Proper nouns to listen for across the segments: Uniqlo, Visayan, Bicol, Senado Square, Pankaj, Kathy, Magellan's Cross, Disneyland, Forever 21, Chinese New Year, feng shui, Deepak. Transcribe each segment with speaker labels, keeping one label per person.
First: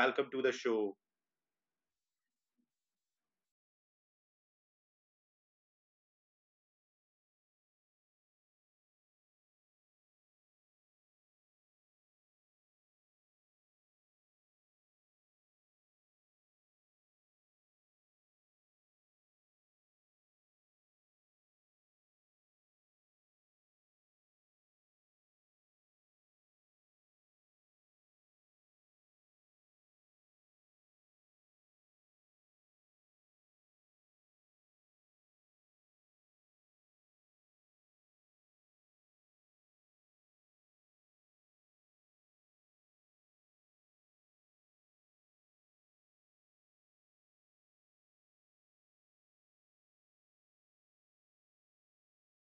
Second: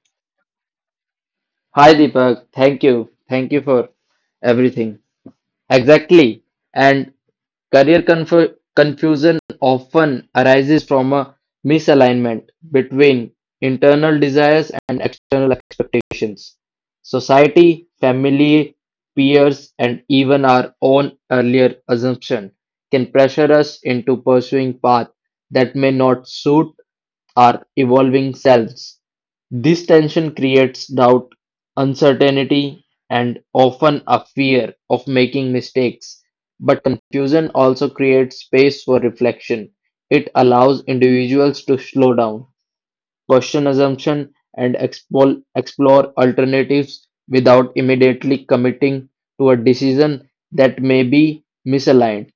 Speaker 1: welcome to the show.
Speaker 2: Hi Deepak, thank you. Thank you for everything. Exactly. And career confusion often arises from a misalignment between internal desires and external expectations. Society, family, peers, and even our own earlier assumption can pressure us into pursuing paths that may not suit our evolving selves. This tension creates doubt, uncertainty, and often a fear of making mistakes but confusion also creates space for reflection. It allows individuals to slow down, question assumptions, and explore alternatives without immediately committing to a decision that may be misaligned.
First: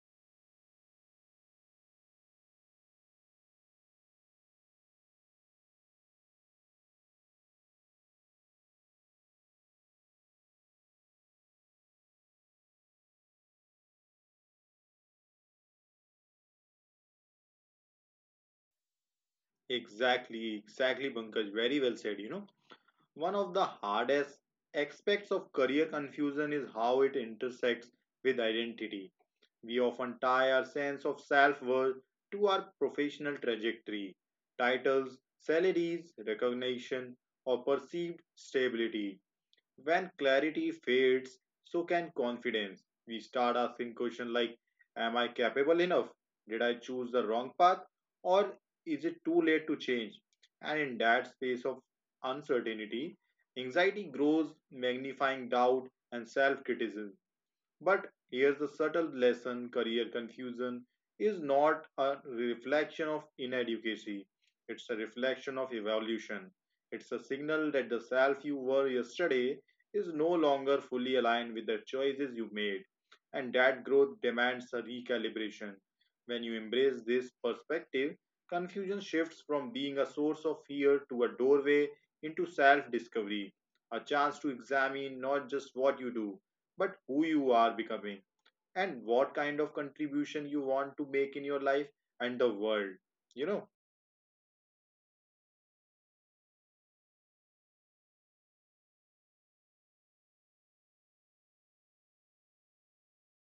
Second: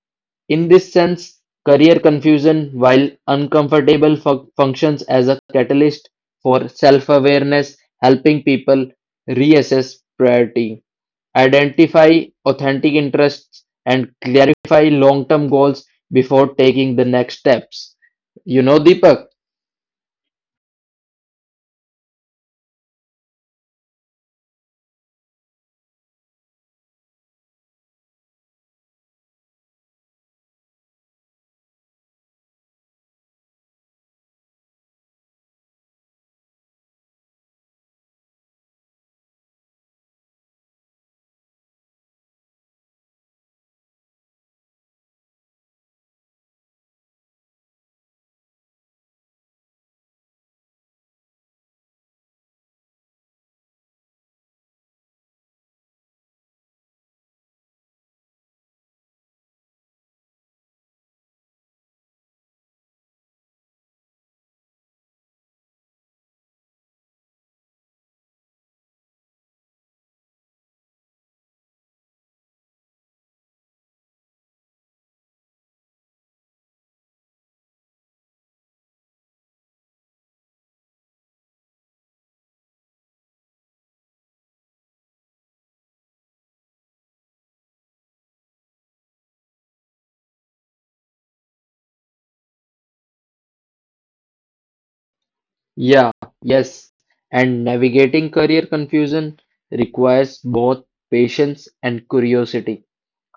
Speaker 2: In this sense, career confusion, while uncomfortable, functions as a catalyst for self awareness, helping people reassess priority. Identify authentic interests and clarify long-term goals before taking the next steps. You know, Deepak?
Speaker 1: Exactly, exactly, Pankaj. Very well said, One of the hardest aspects of career confusion is how it intersects with identity. We often tie our sense of self worth to our professional trajectory, titles, salaries, recognition, or perceived stability. When clarity fades, so can confidence. We start asking questions like, am I capable enough? Did I choose the wrong path? Or is it too late to change? And in that space of uncertainty, anxiety grows, magnifying doubt and self criticism. But here's the subtle lesson: career confusion is not a reflection of inadequacy, it's a reflection of evolution. It's a signal that the self you were yesterday is no longer fully aligned with the choices you made, and that growth demands a recalibration. When you embrace this perspective, confusion shifts from being a source of fear to a doorway into self discovery, a chance to examine not just what you do but who you are becoming and what kind of contribution you want to make in your life and the world you know
Speaker 2: Yeah, yes. And navigating career confusion requires both patience and curiosity.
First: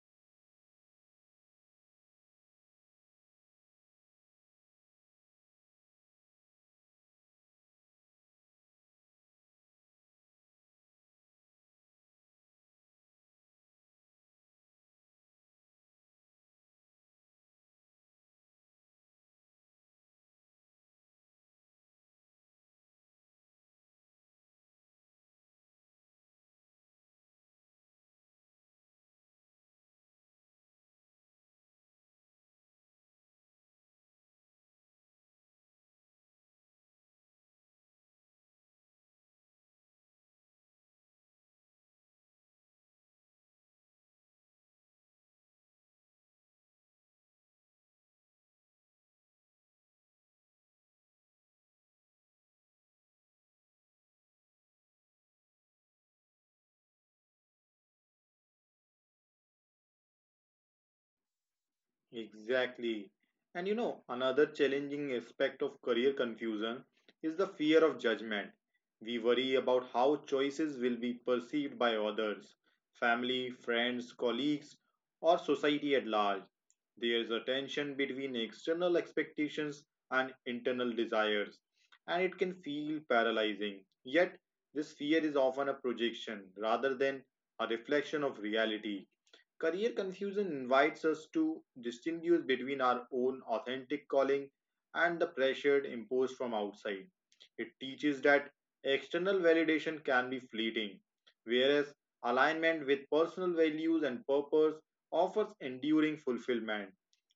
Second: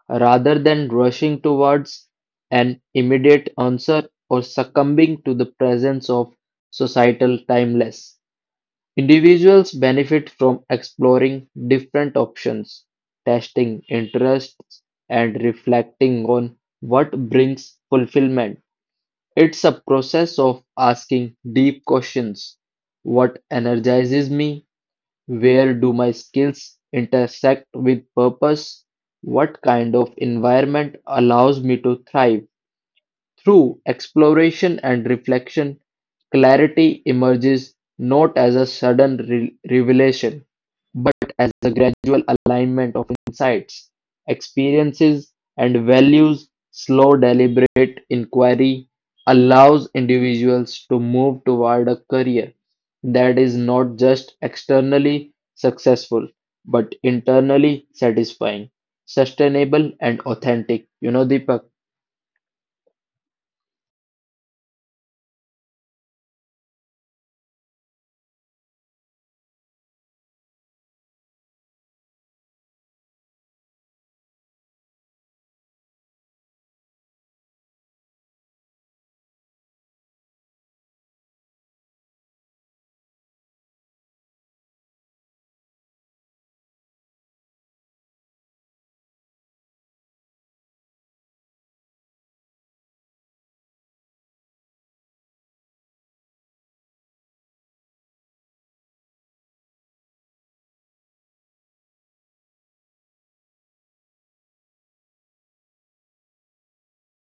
Speaker 2: Rather than rushing towards an immediate answer or succumbing to the presence of societal timeless. Individuals benefit from exploring different options, testing interests, and reflecting on what brings fulfillment. It's a process of asking deep questions. What energizes me? Where do my skills intersect with purpose? What kind of environment allows me to thrive? Through exploration and reflection, clarity emerges not as a sudden revelation, but as a gradual alignment of insights, experiences, and values. Slow, deliberate inquiry allows individuals to move toward a career that is not just externally successful, but internally satisfying, sustainable, and authentic. You know, Deepak.
Speaker 1: Exactly. And you know, another challenging aspect of career confusion is the fear of judgment. We worry about how choices will be perceived by others, family, friends, colleagues, or society at large. There is a tension between external expectations and internal desires, and it can feel paralyzing. Yet, this fear is often a projection rather than a reflection of reality. Career confusion invites us to distinguish between our own authentic calling and the pressure imposed from outside. It teaches that external validation can be fleeting, whereas alignment with personal values and purpose offers enduring fulfillment.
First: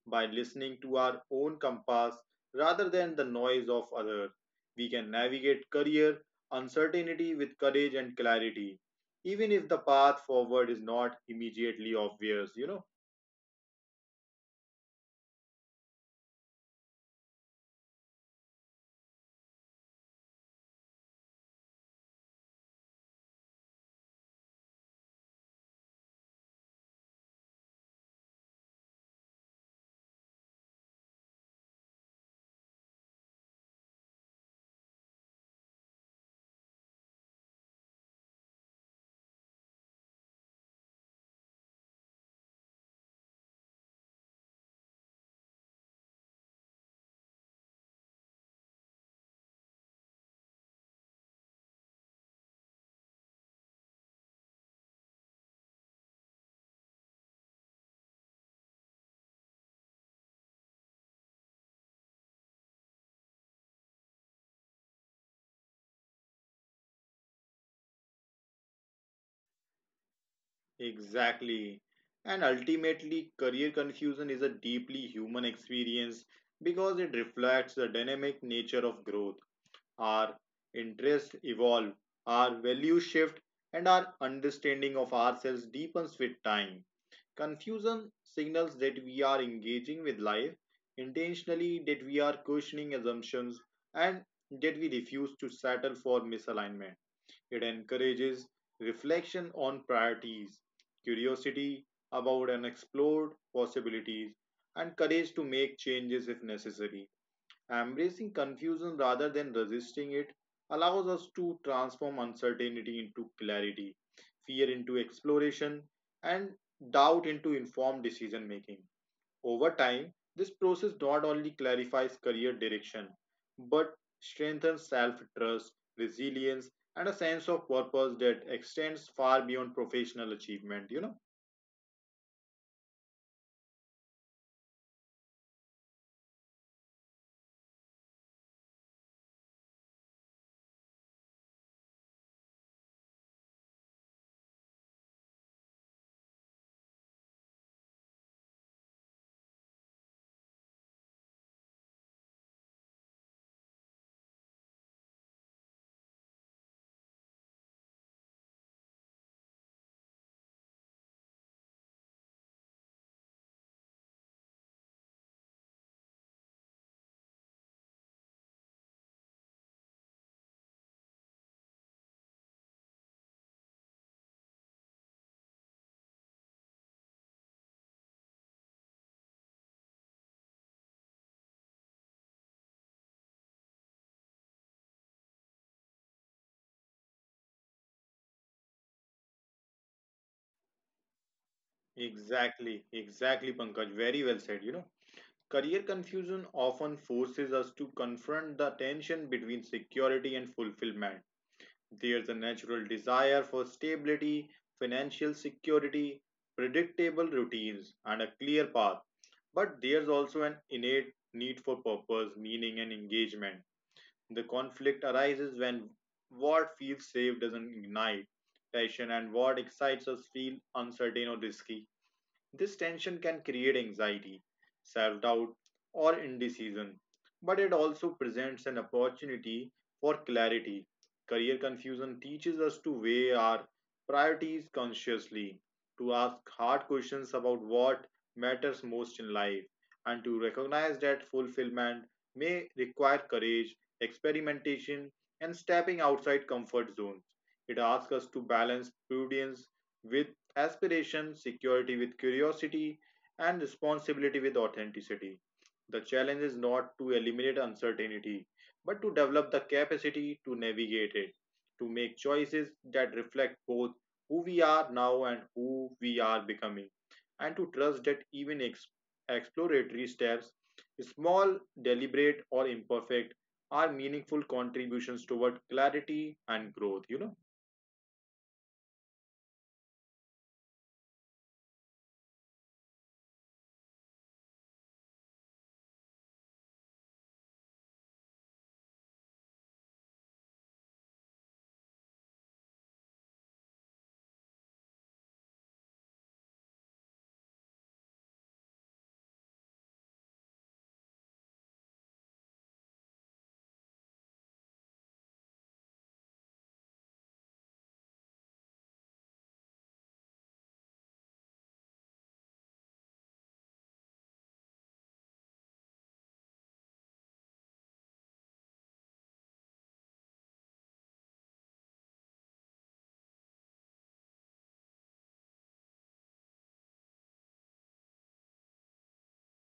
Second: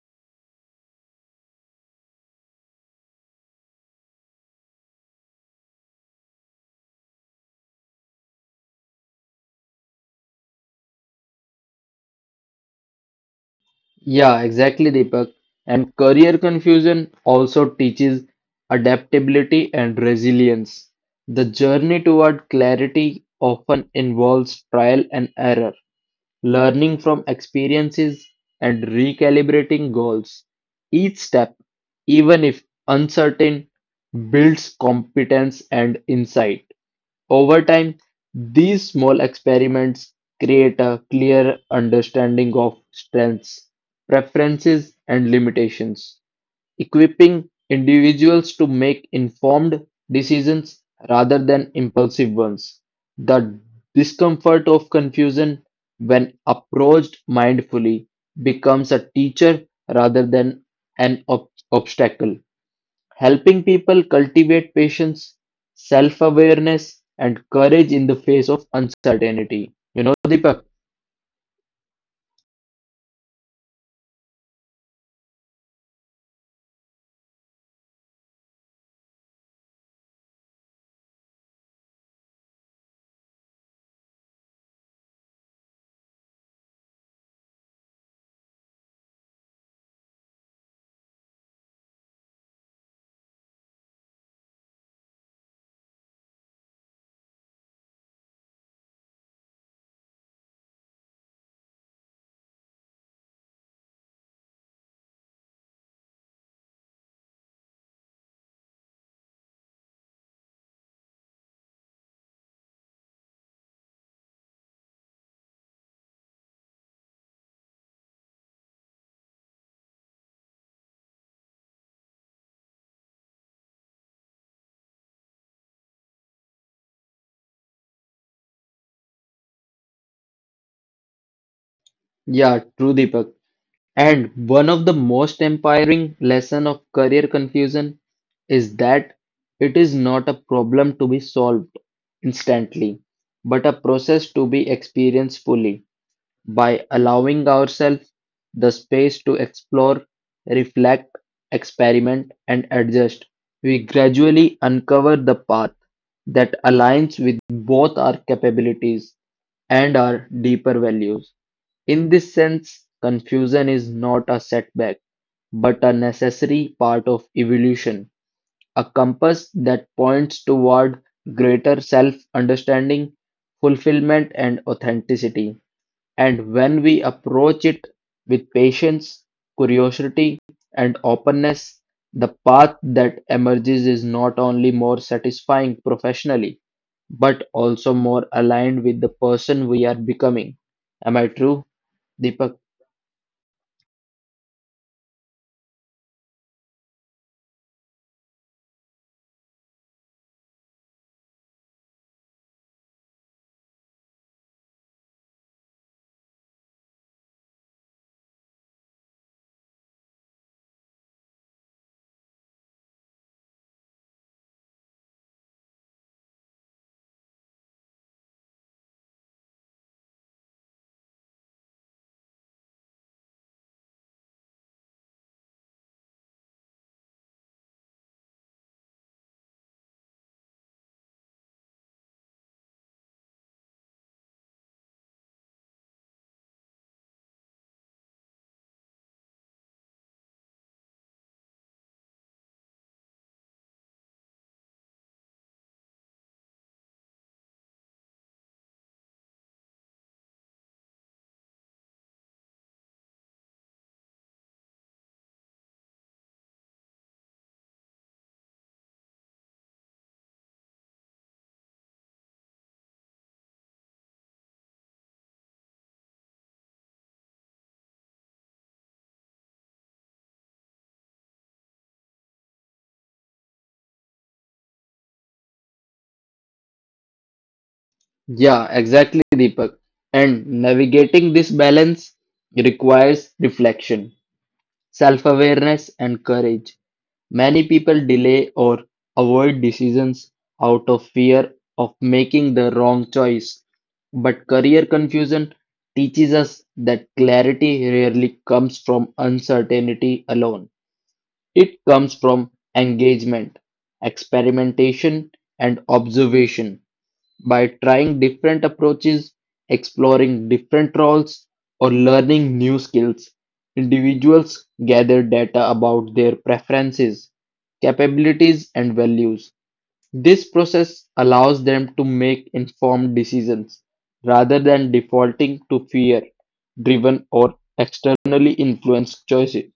Speaker 1: By listening to our own compass rather than the noise of others, we can navigate career uncertainty with courage and clarity even if the path forward is not immediately obvious, you know?
Speaker 2: Yeah, exactly, Deepak. And career confusion also teaches adaptability and resilience. The journey toward clarity often involves trial and error, learning from experiences, and recalibrating goals. Each step, even if uncertain, builds competence and insight. Over time, these small experiments create a clear understanding of strengths, preferences, and limitations, equipping individuals to make informed decisions rather than impulsive ones. The discomfort of confusion, when approached mindfully, becomes a teacher rather than an obstacle helping people cultivate patience, self awareness, and courage in the face of uncertainty. You know, Deepak?
Speaker 1: Exactly. And ultimately, career confusion is a deeply human experience because it reflects the dynamic nature of growth. Our interests evolve, our values shift, and our understanding of ourselves deepens with time. Confusion signals that we are engaging with life intentionally, that we are questioning assumptions, and that we refuse to settle for misalignment. It encourages reflection on priorities, curiosity about unexplored possibilities, and courage to make changes if necessary. Embracing confusion rather than resisting it allows us to transform uncertainty into clarity, fear into exploration, and doubt into informed decision making. Over time, this process not only clarifies career direction, but strengthens self trust, resilience, and a sense of purpose that extends far beyond professional achievement, you know.
Speaker 2: Yeah, true, Deepak. And one of the most empowering lesson of career confusion is that it is not a problem to be solved instantly, but a process to be experienced fully. By allowing ourselves the space to explore, reflect, experiment, and adjust, we gradually uncover the path that aligns with both our capabilities and our deeper values. In this sense, confusion is not a setback, but a necessary part of evolution, a compass that points toward greater self understanding, fulfillment, and authenticity. And when we approach it with patience, curiosity, and openness, the path that emerges is not only more satisfying professionally, but also more aligned with the person we are becoming. Am I true, Deepak?
Speaker 1: Exactly, exactly, Pankaj. Very well said. You know, career confusion often forces us to confront the tension between security and fulfillment. There's a natural desire for stability, financial security, predictable routines, and a clear path. But there's also an innate need for purpose, meaning, and engagement. The conflict arises when what feels safe doesn't ignite passion and what excites us feel uncertain or risky. This tension can create anxiety, self doubt, or indecision, but it also presents an opportunity for clarity. Career confusion teaches us to weigh our priorities consciously, to ask hard questions about what matters most in life, and to recognize that fulfillment may require courage, experimentation, and stepping outside comfort zones. It asks us to balance prudence with aspiration, security with curiosity, and responsibility with authenticity. The challenge is not to eliminate uncertainty, but to develop the capacity to navigate it, to make choices that reflect both who we are now and who we are becoming, and to trust that even exploratory steps, small, deliberate, or imperfect, are meaningful contributions toward clarity and growth. You know.
Speaker 2: Yeah, exactly, Deepak. And navigating this balance requires reflection, self awareness, and courage. Many people delay or avoid decisions out of fear of making the wrong choice. But career confusion teaches us that clarity rarely comes from uncertainty alone. It comes from engagement, experimentation, and observation. By trying different approaches, exploring different roles, or learning new skills, individuals gather data about their preferences, capabilities, and values. This process allows them to make informed decisions rather than defaulting to fear driven or externally influenced choices.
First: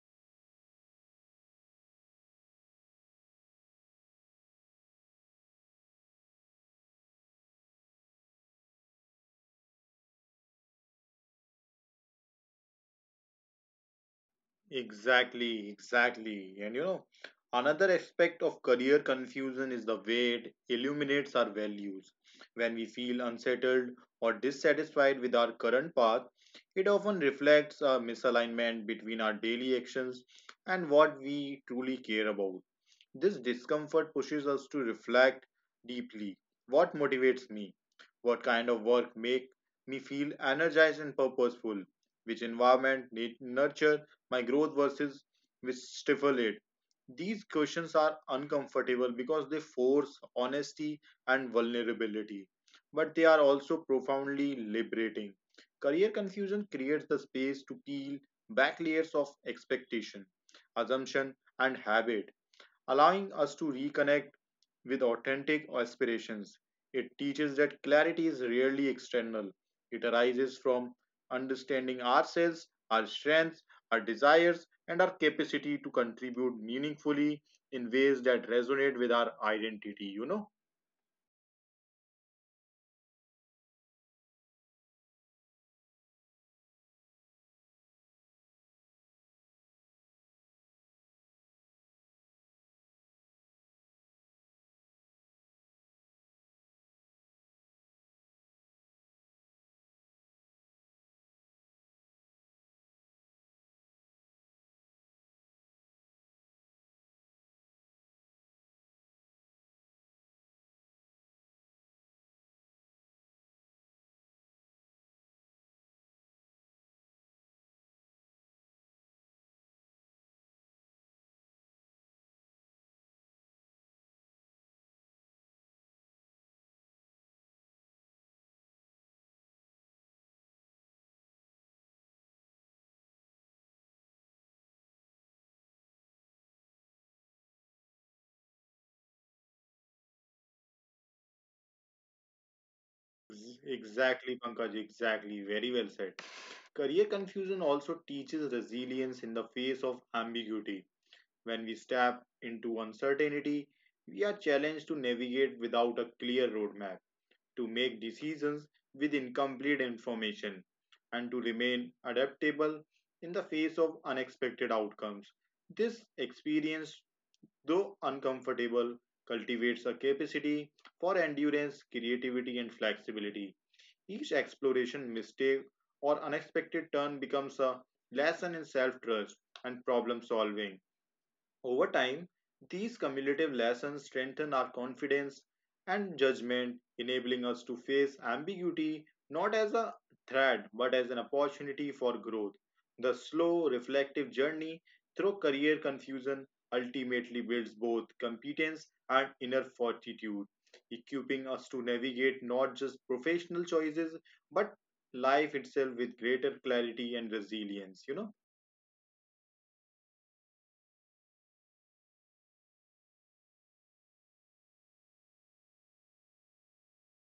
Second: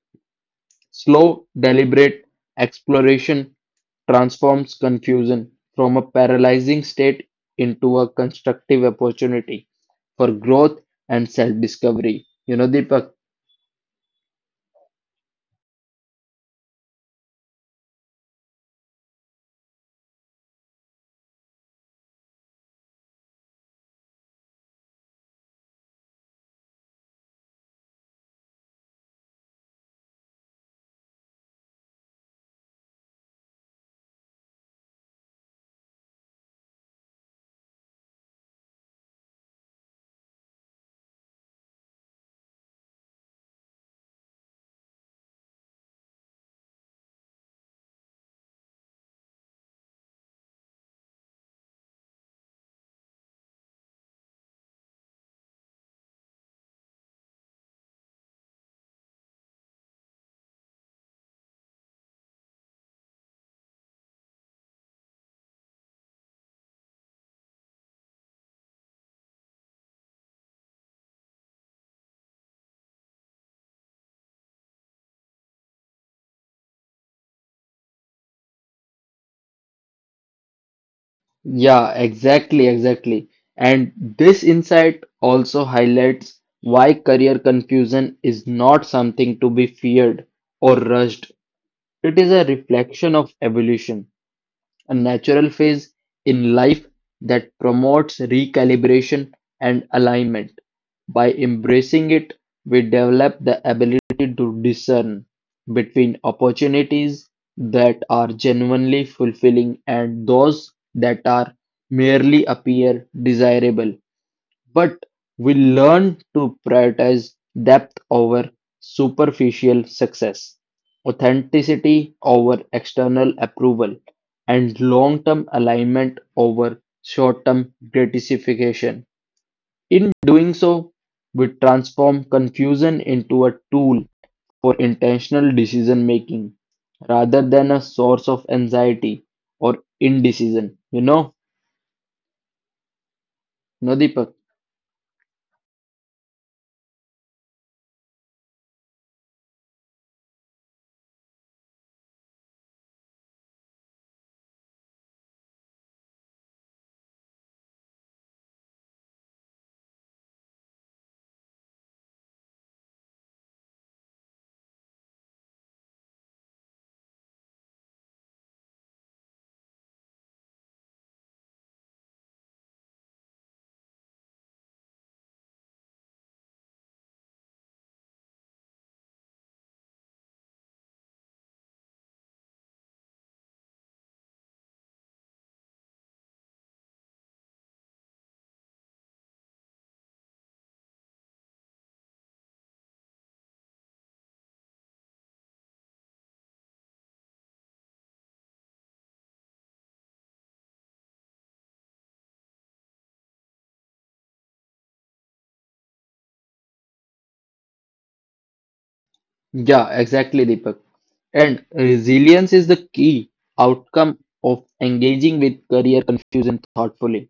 Speaker 2: Slow, deliberate exploration transforms confusion from a paralyzing state into a constructive opportunity for growth and self-discovery. You know, Deepak?
Speaker 1: Exactly, exactly. And you know, another aspect of career confusion is the way it illuminates our values. When we feel unsettled or dissatisfied with our current path, it often reflects a misalignment between our daily actions and what we truly care about. This discomfort pushes us to reflect deeply. What motivates me? What kind of work make me feel energized and purposeful? Which environment need nurture my growth versus which stifle it? These questions are uncomfortable because they force honesty and vulnerability, but they are also profoundly liberating. Career confusion creates the space to peel back layers of expectation, assumption, and habit, allowing us to reconnect with authentic aspirations. It teaches that clarity is rarely external, it arises from understanding ourselves, our strengths, our desires, and our capacity to contribute meaningfully in ways that resonate with our identity, you know.
Speaker 2: Yeah, exactly, exactly. And this insight also highlights why career confusion is not something to be feared or rushed. It is a reflection of evolution, a natural phase in life that promotes recalibration and alignment. By embracing it, we develop the ability to discern between opportunities that are genuinely fulfilling and those that are merely appear desirable but we learn to prioritize depth over superficial success, authenticity over external approval, and long term alignment over short term gratification. In doing so, we transform confusion into a tool for intentional decision making rather than a source of anxiety or indecision. You know, no,
Speaker 1: Exactly,
Speaker 2: Deepak.
Speaker 1: Pankaj, exactly. Very well said. Career confusion also teaches resilience in the face of ambiguity. When we step into uncertainty, we are challenged to navigate without a clear roadmap, to make decisions with incomplete information, and to remain adaptable in the face of unexpected outcomes. This experience, though uncomfortable, cultivates a capacity for endurance, creativity, and flexibility. Each exploration, mistake, or unexpected turn becomes a lesson in self trust and problem solving. Over time, these cumulative lessons strengthen our confidence and judgment, enabling us to face ambiguity not as a threat but as an opportunity for growth. The slow, reflective journey through career confusion ultimately builds both competence and inner fortitude, equipping us to navigate not just professional choices but life itself with greater clarity and resilience. You know,
Speaker 2: Yeah, exactly, Deepak. And resilience is the key outcome of engaging with career confusion thoughtfully.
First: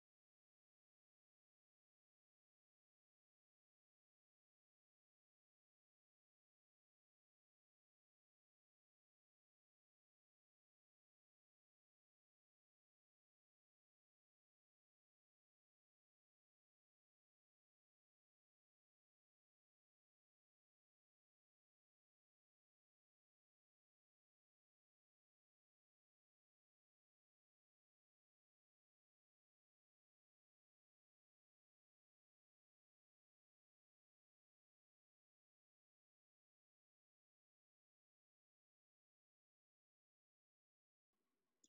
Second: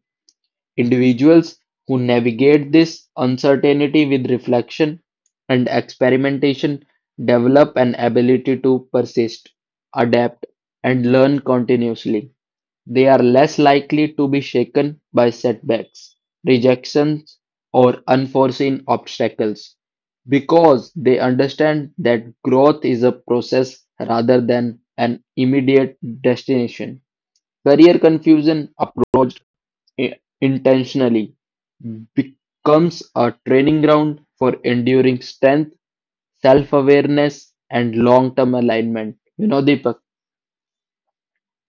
Speaker 2: Individuals who navigate this uncertainty with reflection and experimentation develop an ability to persist, adapt, and learn continuously. They are less likely to be shaken by setbacks, rejections, or unforeseen obstacles because they understand that growth is a process rather than an immediate destination. Career confusion approached i- intentionally becomes a training ground for enduring strength, self awareness, and long term alignment. You know, Deepak.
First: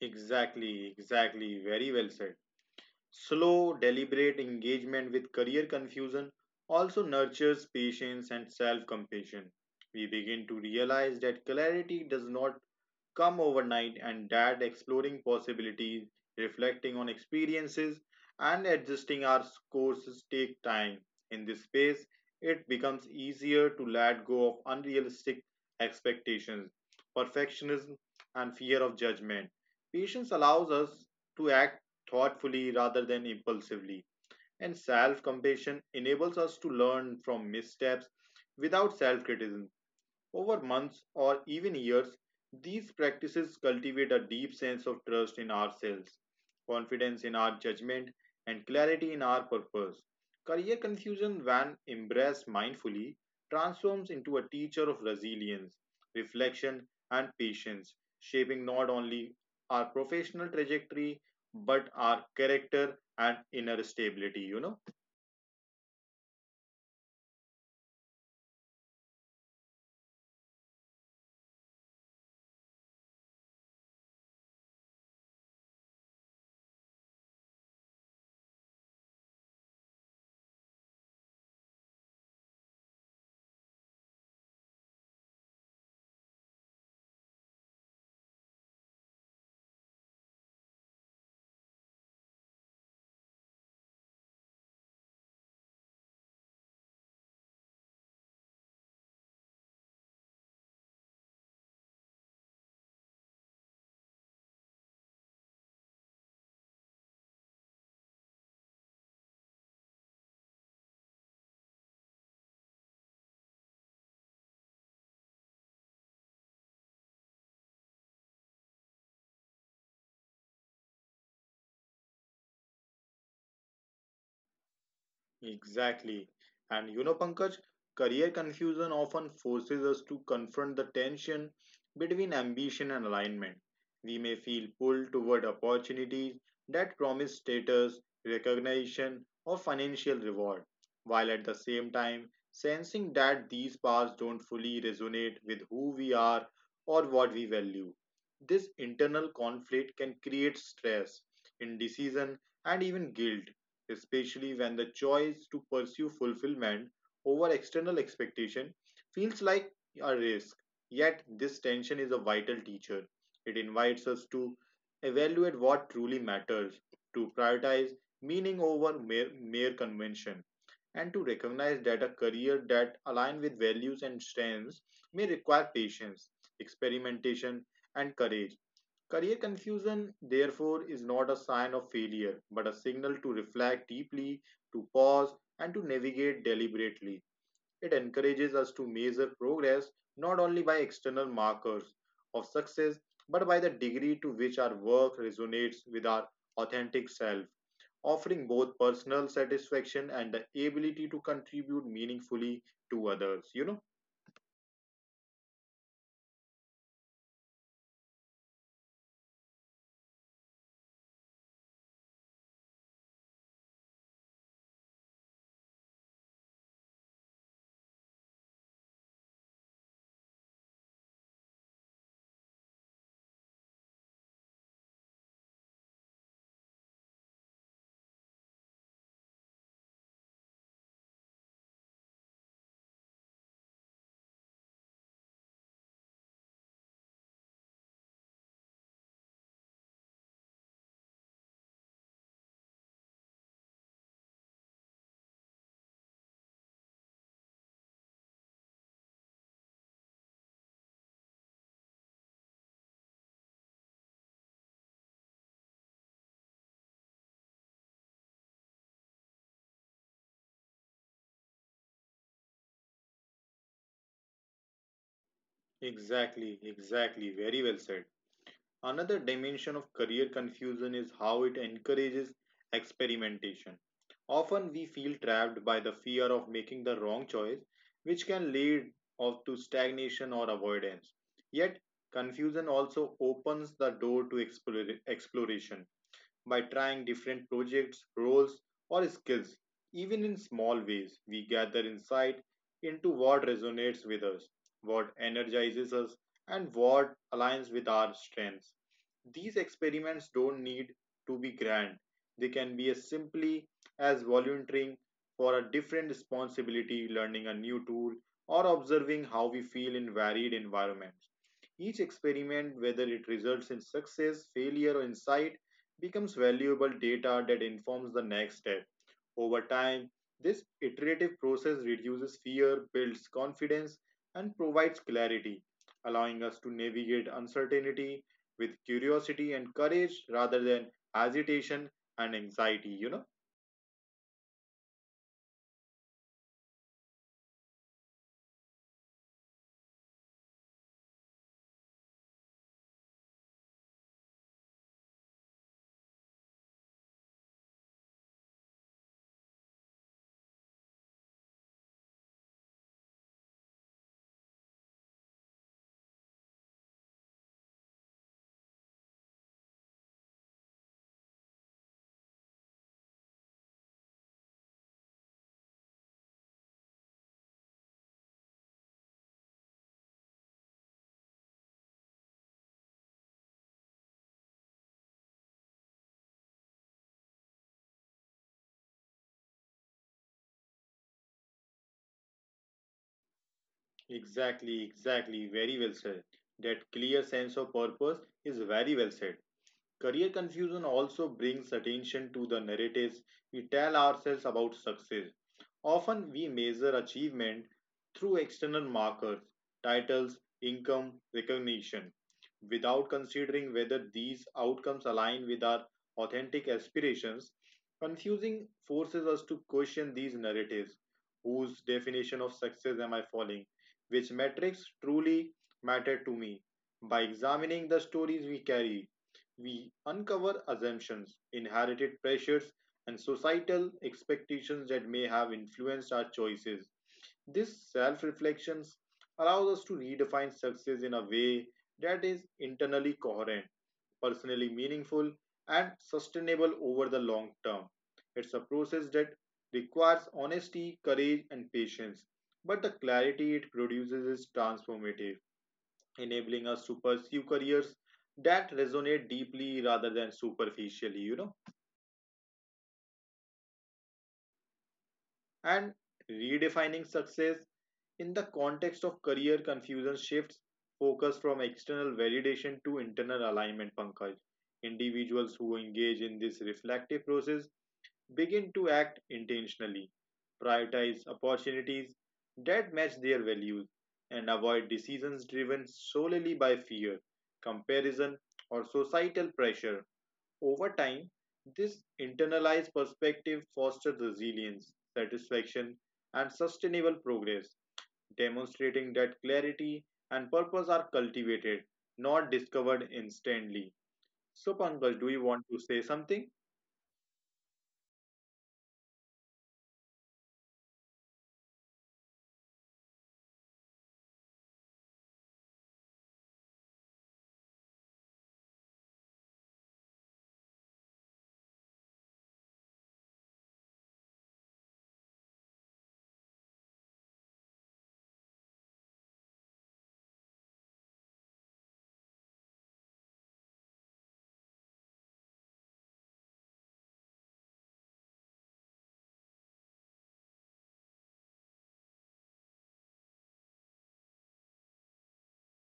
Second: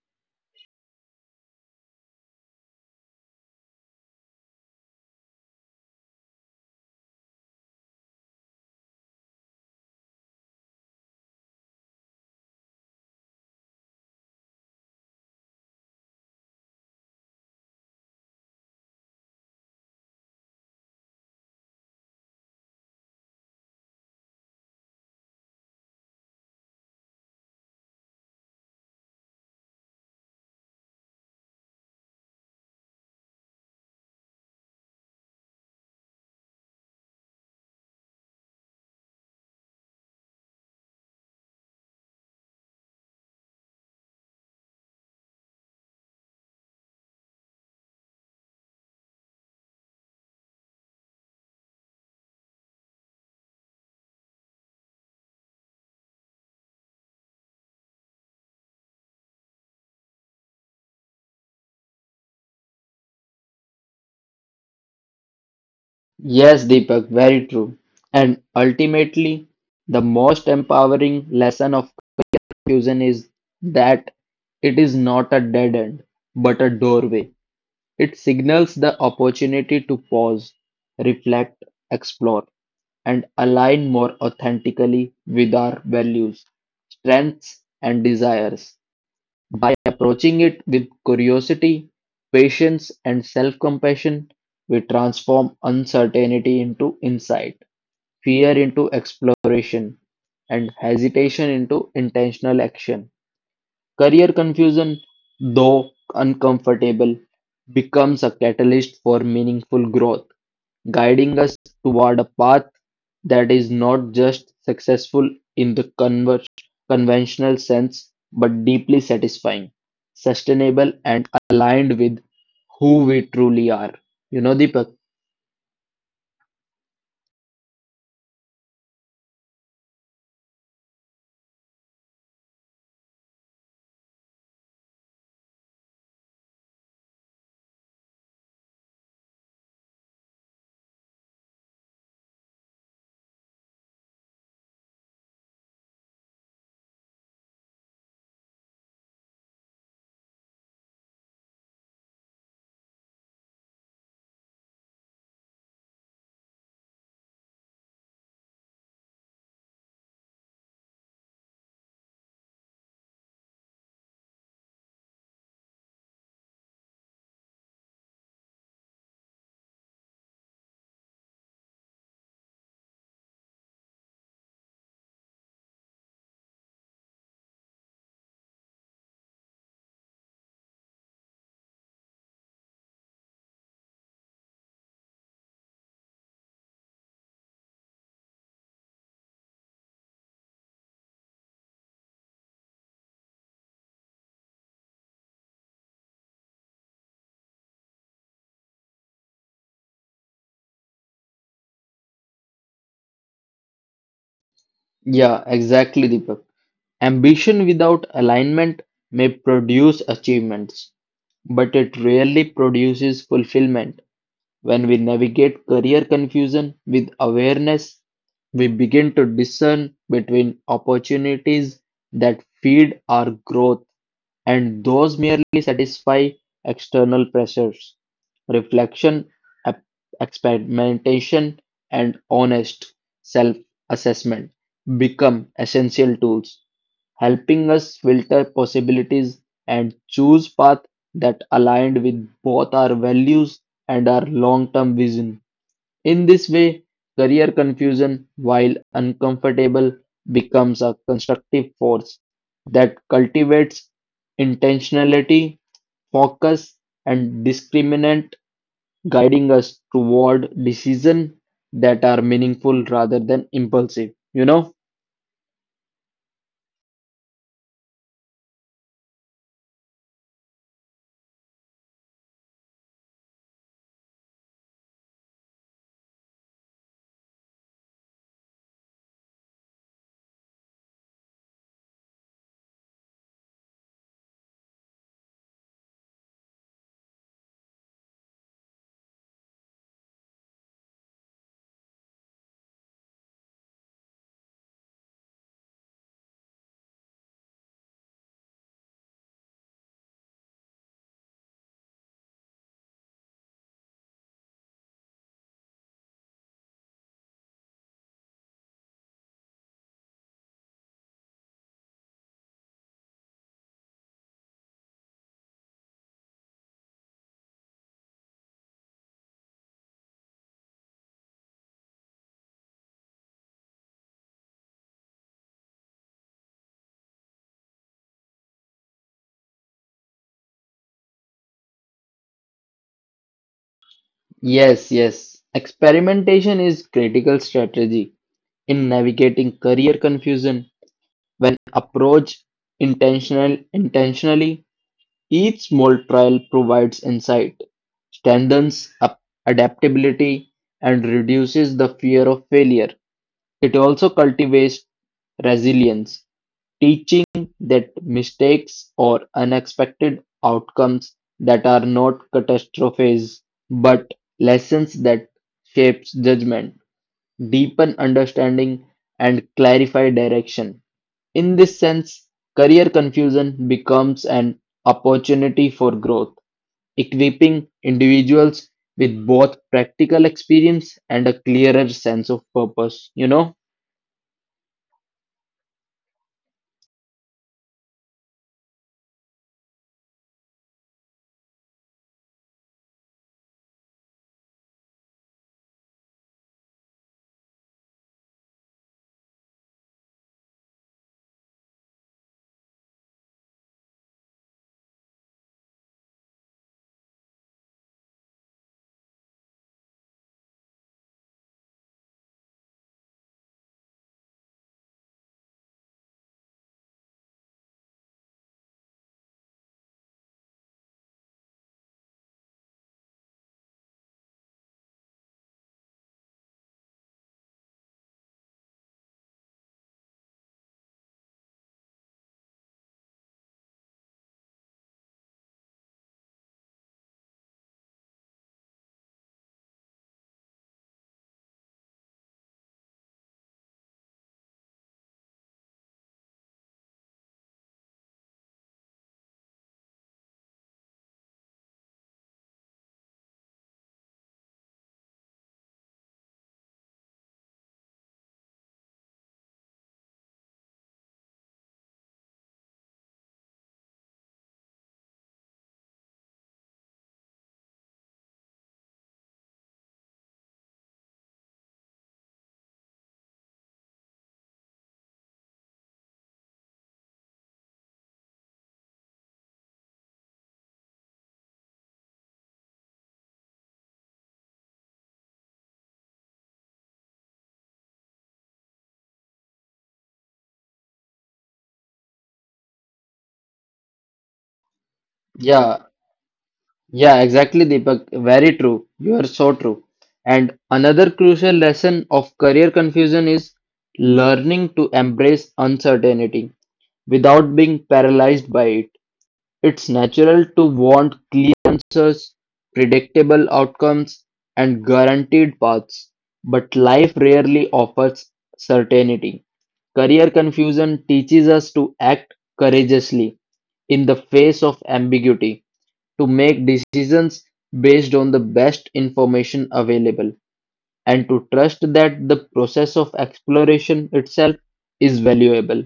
Speaker 1: exactly, exactly, very well said. Slow, deliberate engagement with career confusion also nurtures patience and self compassion. We begin to realize that clarity does not come overnight and that exploring possibilities, reflecting on experiences, and adjusting our courses take time. In this phase, it becomes easier to let go of unrealistic expectations, perfectionism, and fear of judgment. Patience allows us to act thoughtfully rather than impulsively. And self compassion enables us to learn from missteps without self criticism. Over months or even years, these practices cultivate a deep sense of trust in ourselves, confidence in our judgment, and clarity in our purpose. Career confusion, when embraced mindfully, transforms into a teacher of resilience, reflection, and patience, shaping not only our professional trajectory but our character and inner stability, you know.
Speaker 2: Yes, Deepak, very true. And ultimately, the most empowering lesson of confusion is that it is not a dead end, but a doorway. It signals the opportunity to pause, reflect, explore, and align more authentically with our values, strengths, and desires. By approaching it with curiosity, patience, and self-compassion, we transform uncertainty into insight, fear into exploration, and hesitation into intentional action. Career confusion, though uncomfortable, becomes a catalyst for meaningful growth guiding us toward a path that is not just successful in the conventional sense, but deeply satisfying, sustainable, and aligned with who we truly are. You know, Deepak?
Speaker 1: Exactly. And you know, Pankaj, career confusion often forces us to confront the tension between ambition and alignment. We may feel pulled toward opportunities that promise status, recognition, or financial reward, while at the same time sensing that these paths don't fully resonate with who we are or what we value. This internal conflict can create stress, indecision, and even guilt, especially when the choice to pursue fulfillment over external expectation feels like a risk. Yet, this tension is a vital teacher. It invites us to evaluate what truly matters, to prioritize meaning over mere convention, and to recognize that a career that aligns with values and strengths may require patience, experimentation, and courage. Career confusion, therefore, is not a sign of failure, but a signal to reflect deeply, to pause, and to navigate deliberately. It encourages us to measure progress not only by external markers of success, but by the degree to which our work resonates with our authentic self, offering both personal satisfaction and the ability to contribute meaningfully to others. You know?
Speaker 2: Yeah, exactly, Deepak. Ambition without alignment may produce achievements, but it rarely produces fulfillment. When we navigate career confusion with awareness, we begin to discern between opportunities that feed our growth and those merely satisfy external pressures. Reflection, ep- experimentation, and honest self assessment become essential tools, helping us filter possibilities and choose paths that aligned with both our values and our long term vision. In this way, career confusion, while uncomfortable, becomes a constructive force that cultivates intentionality, focus, and discriminant, guiding us toward decisions that are meaningful rather than impulsive. You know?
Speaker 1: Exactly, exactly. Very well said. Another dimension of career confusion is how it encourages experimentation. Often we feel trapped by the fear of making the wrong choice, which can lead of to stagnation or avoidance. Yet, confusion also opens the door to exploration by trying different projects, roles, or skills. Even in small ways, we gather insight into what resonates with us, what energizes us, and what aligns with our strengths. These experiments don't need to be grand, they can be as simply as volunteering for a different responsibility, learning a new tool, or observing how we feel in varied environments. Each experiment, whether it results in success, failure, or insight, becomes valuable data that informs the next step. Over time, this iterative process reduces fear, builds confidence, and provides clarity, allowing us to navigate uncertainty with curiosity and courage rather than hesitation and anxiety.
Speaker 2: Yes, yes. Experimentation is critical strategy in navigating career confusion when approached intentionally. Each small trial provides insight, strengthens up adaptability, and reduces the fear of failure. It also cultivates resilience, teaching that mistakes or unexpected outcomes that are not catastrophes but lessons that shapes judgment, deepen understanding, and clarify direction. In this sense, career confusion becomes an opportunity for growth equipping individuals with both practical experience and a clearer sense of purpose, you know?
Speaker 1: Exactly, exactly. Very well said. That clear sense of purpose is very well said. Career confusion also brings attention to the narratives we tell ourselves about success. Often we measure achievement through external markers, titles, income, recognition, without considering whether these outcomes align with our authentic aspirations. Confusing forces us to question these narratives. Whose definition of success am I following? Which metrics truly matter to me? By examining the stories we carry, we uncover assumptions, inherited pressures, and societal expectations that may have influenced our choices. This self reflection allows us to redefine success in a way that is internally coherent, personally meaningful, and sustainable over the long term. It's a process that requires honesty, courage, and patience, but the clarity it produces is transformative, enabling us to pursue careers that resonate deeply rather than superficially. And redefining success in the context of career confusion shifts focus from external validation to internal alignment, Pankaj. Individuals who engage in this reflective process begin to act intentionally, prioritize opportunities that match their values, and avoid decisions driven solely by fear, comparison, or societal pressure. Over time, this internalized perspective fosters resilience, satisfaction, and sustainable progress, demonstrating that clarity and purpose are cultivated, not discovered instantly. So, Pankaj, do you want
Speaker 2: Yeah,
Speaker 1: to say something?
Speaker 2: yeah, exactly, Deepak. Very true. You are so true. And another crucial lesson of career confusion is learning to embrace uncertainty without being paralyzed by it. It's natural to want clear answers, predictable outcomes, and guaranteed paths, but life rarely offers certainty. Career confusion teaches us to act courageously in the face of ambiguity, to make decisions based on the best information available, and to trust that the process of exploration itself is valuable.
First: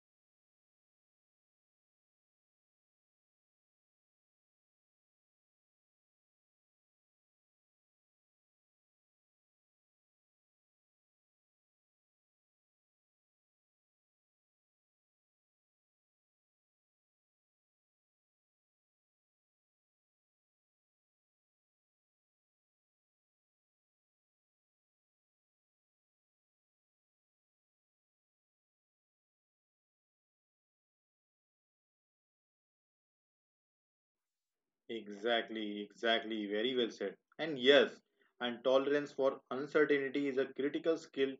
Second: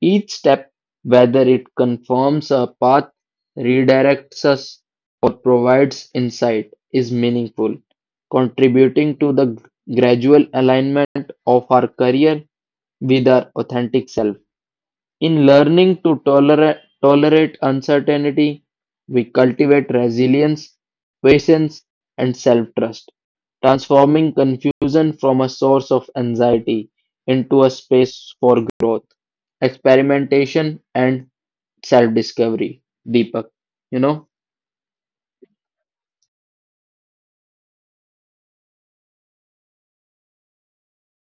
Speaker 2: Each step, whether it confirms a path, redirects us, or provides insight, is meaningful, contributing to the gradual alignment of our career with our authentic self. In learning to tolerate uncertainty, we cultivate resilience, patience, and self trust, transforming confusion from a source of anxiety into a space for growth, experimentation, and self discovery. Deepak, you know?
Speaker 1: Exactly, exactly. Very well said. And yes, and tolerance for uncertainty is a critical skill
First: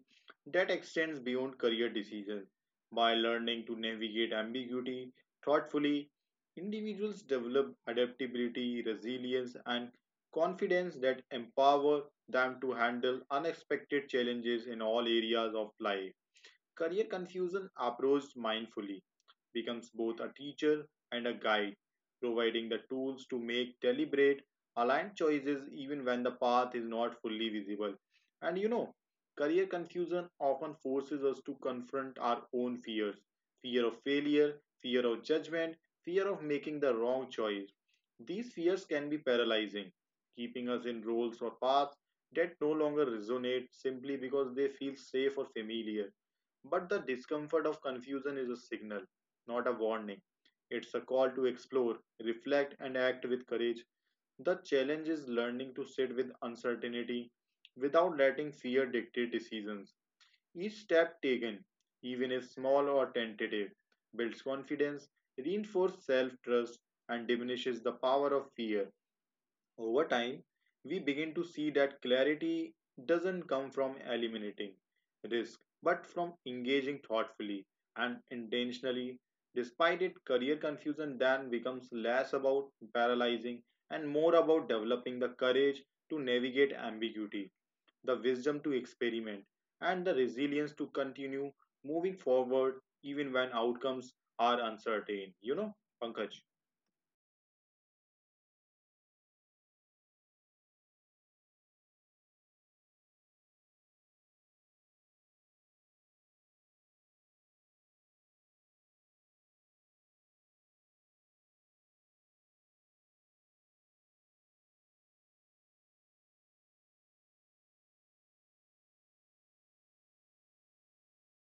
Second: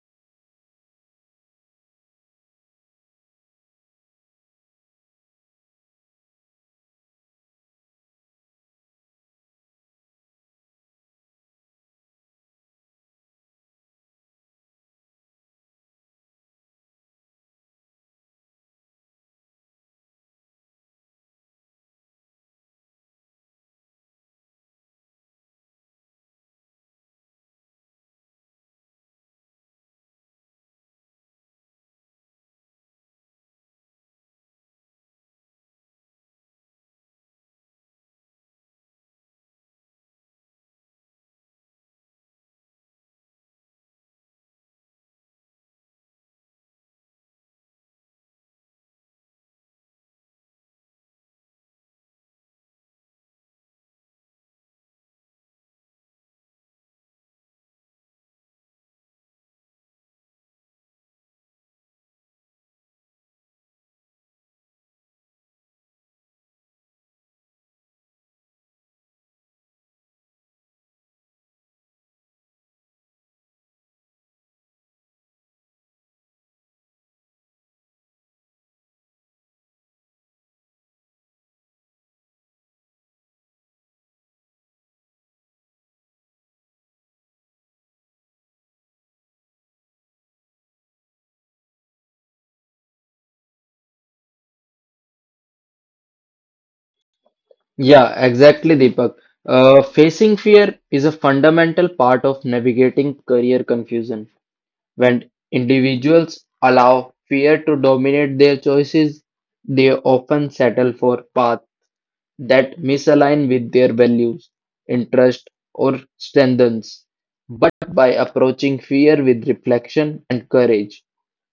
Speaker 1: that extends beyond career decisions. By learning to navigate ambiguity thoughtfully, individuals develop adaptability, resilience, and confidence that empower them to handle unexpected challenges in all areas of life. Career confusion approached mindfully becomes both a teacher and a guide, providing the tools to make deliberate, aligned choices even when the path is not fully visible. And career confusion often forces us to confront our own fears: fear of failure, fear of judgment, fear of making the wrong choice. These fears can be paralyzing, keeping us in roles or paths that no longer resonate simply because they feel safe or familiar. But the discomfort of confusion is a signal, not a warning. It's a call to explore, reflect, and act with courage. The challenge is learning to sit with uncertainty without letting fear dictate decisions. Each step taken, even if small or tentative, builds confidence, reinforces self trust, and diminishes the power of fear. Over time, we begin to see that clarity doesn't come from eliminating risk, but from engaging thoughtfully and intentionally. Despite it, career confusion then becomes less about paralyzing and more about developing the courage to navigate ambiguity, the wisdom to experiment, and the resilience to continue moving forward even when outcomes are uncertain, Pankaj.
Speaker 2: Yeah, exactly, Deepak. Facing fear is a fundamental part of navigating career confusion. When individuals allow fear to dominate their choices, they often settle for paths that misalign with their values, interests, or strengths. But by approaching fear with reflection and courage,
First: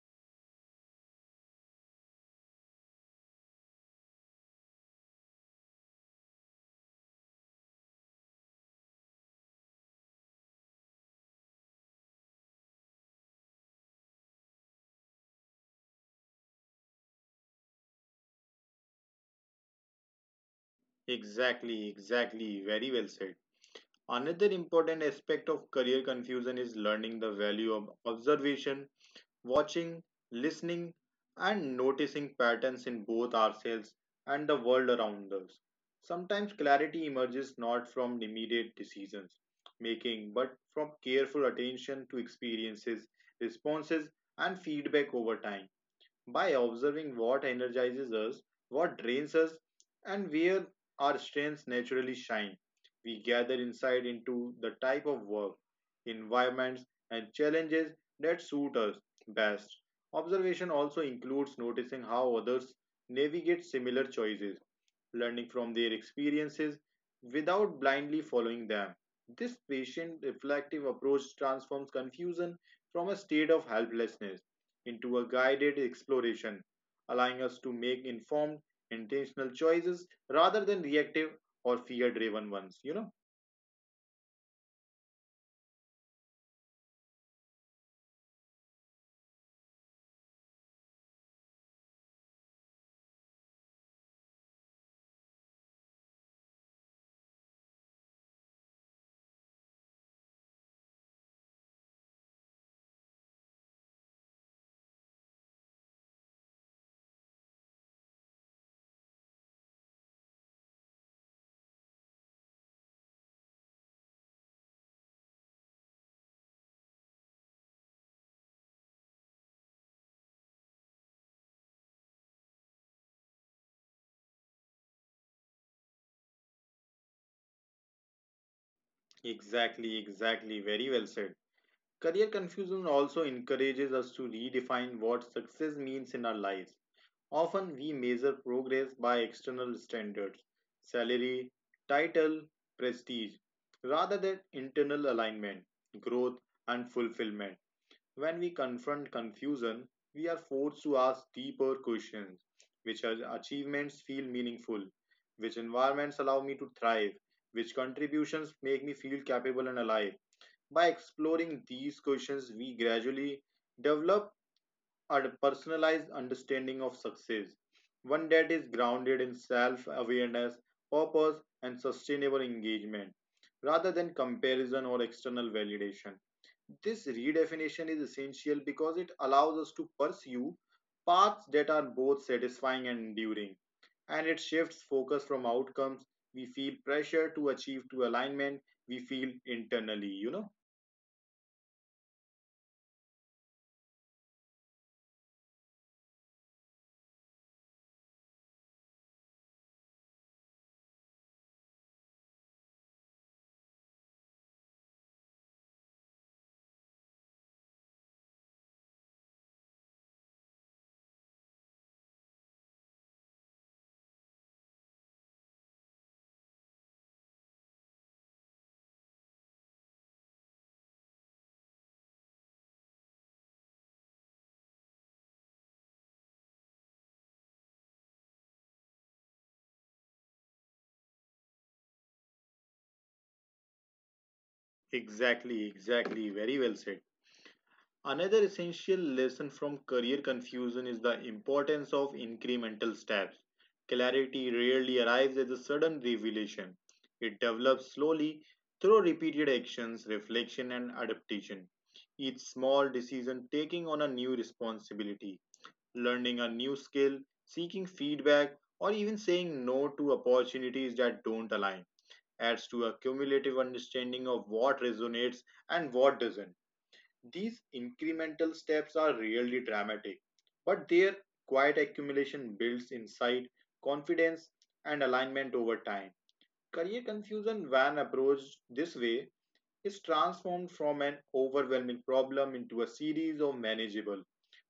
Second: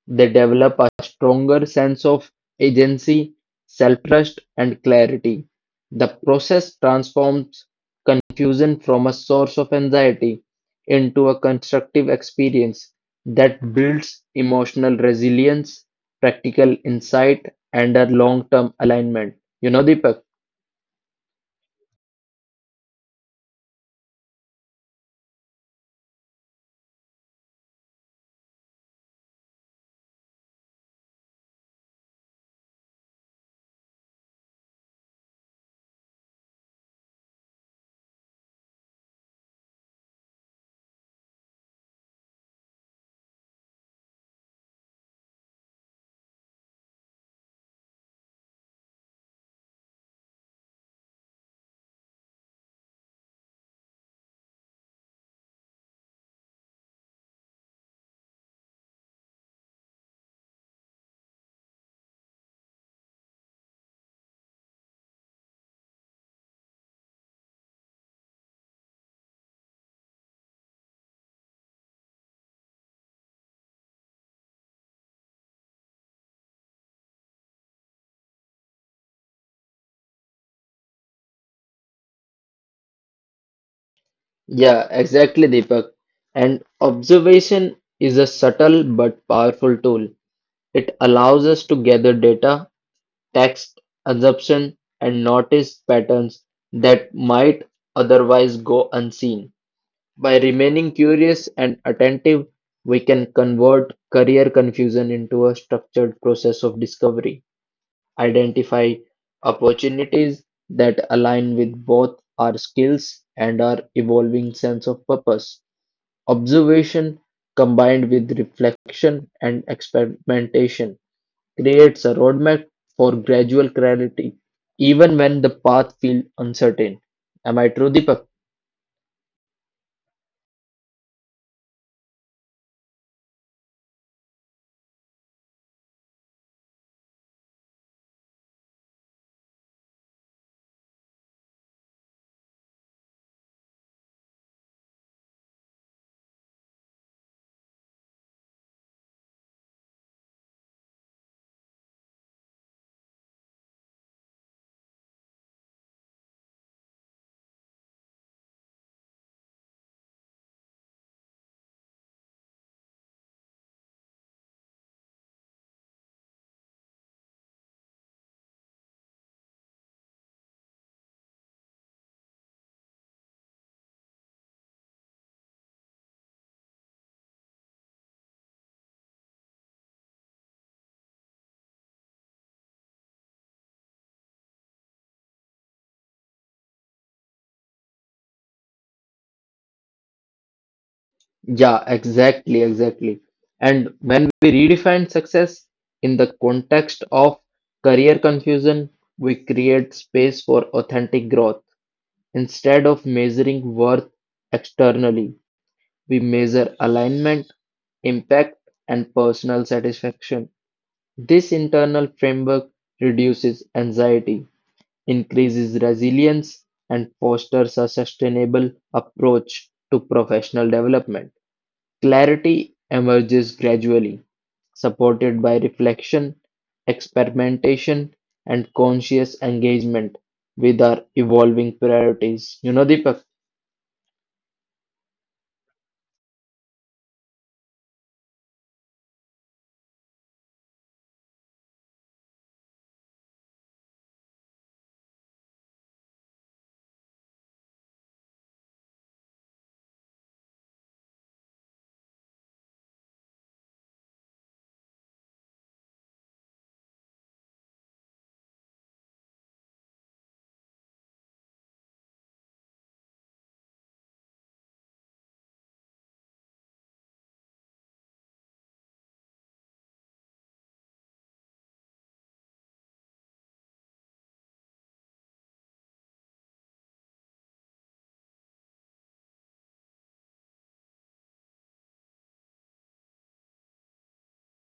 Speaker 2: they develop a stronger sense of agency, self-trust, and clarity. The process transforms confusion from a source of anxiety into a constructive experience that builds emotional resilience, practical insight, and a long-term alignment. You know, Deepak?
Speaker 1: Exactly, exactly. Very well said. Another important aspect of career confusion is learning the value of observation, watching, listening, and noticing patterns in both ourselves and the world around us. Sometimes clarity emerges not from immediate decisions making, but from careful attention to experiences, responses, and feedback over time, by observing what energizes us, what drains us, and where our strengths naturally shine. We gather insight into the type of work, environments, and challenges that suit us best. Observation also includes noticing how others navigate similar choices, learning from their experiences without blindly following them. This patient reflective approach transforms confusion from a state of helplessness into a guided exploration, allowing us to make informed, intentional choices rather than reactive or fear driven ones.
Speaker 2: Yeah, exactly, Deepak. And observation is a subtle but powerful tool. It allows us to gather data text, assumptions, and notice patterns that might otherwise go unseen. By remaining curious and attentive, we can convert career confusion into a structured process of discovery, identify opportunities that align with both our skills and our evolving sense of purpose. Observation combined with reflection and experimentation creates a roadmap for gradual clarity, even when the path feels uncertain. Am I true, Deepak?
Speaker 1: Exactly, exactly. Very well said. Career confusion also encourages us to redefine what success means in our lives. Often we measure progress by external standards, salary, title, prestige, rather than internal alignment, growth, and fulfillment. When we confront confusion, we are forced to ask deeper questions: which achievements feel meaningful, which environments allow me to thrive, which contributions make me feel capable and alive. By exploring these questions, we gradually develop a personalized understanding of success, one that is grounded in self awareness, purpose, and sustainable engagement, rather than comparison or external validation. This redefinition is essential because it allows us to pursue paths that are both satisfying and enduring, and it shifts focus from outcomes we feel pressure to achieve to alignment we feel internally.
Speaker 2: Yeah, exactly, exactly. And when we redefine success in the context of career confusion, we create space for authentic growth. Instead of measuring worth externally, we measure alignment, impact, and personal satisfaction. This internal framework reduces anxiety increases resilience, and fosters a sustainable approach to professional development. Clarity emerges gradually, supported by reflection, experimentation, and conscious engagement with our evolving priorities. You know, Deepak?
Speaker 1: Exactly, exactly. Very well said. Another essential lesson from career confusion is the importance of incremental steps. Clarity rarely arrives as a sudden revelation. It develops slowly through repeated actions, reflection, and adaptation. Each small decision taking on a new responsibility, learning a new skill, seeking feedback, or even saying no to opportunities that don't align adds to a cumulative understanding of what resonates and what doesn't. These incremental steps are really dramatic, but their quiet accumulation builds insight, confidence, and alignment over time. Career confusion, when approached this way, is transformed from an overwhelming problem into a series of manageable,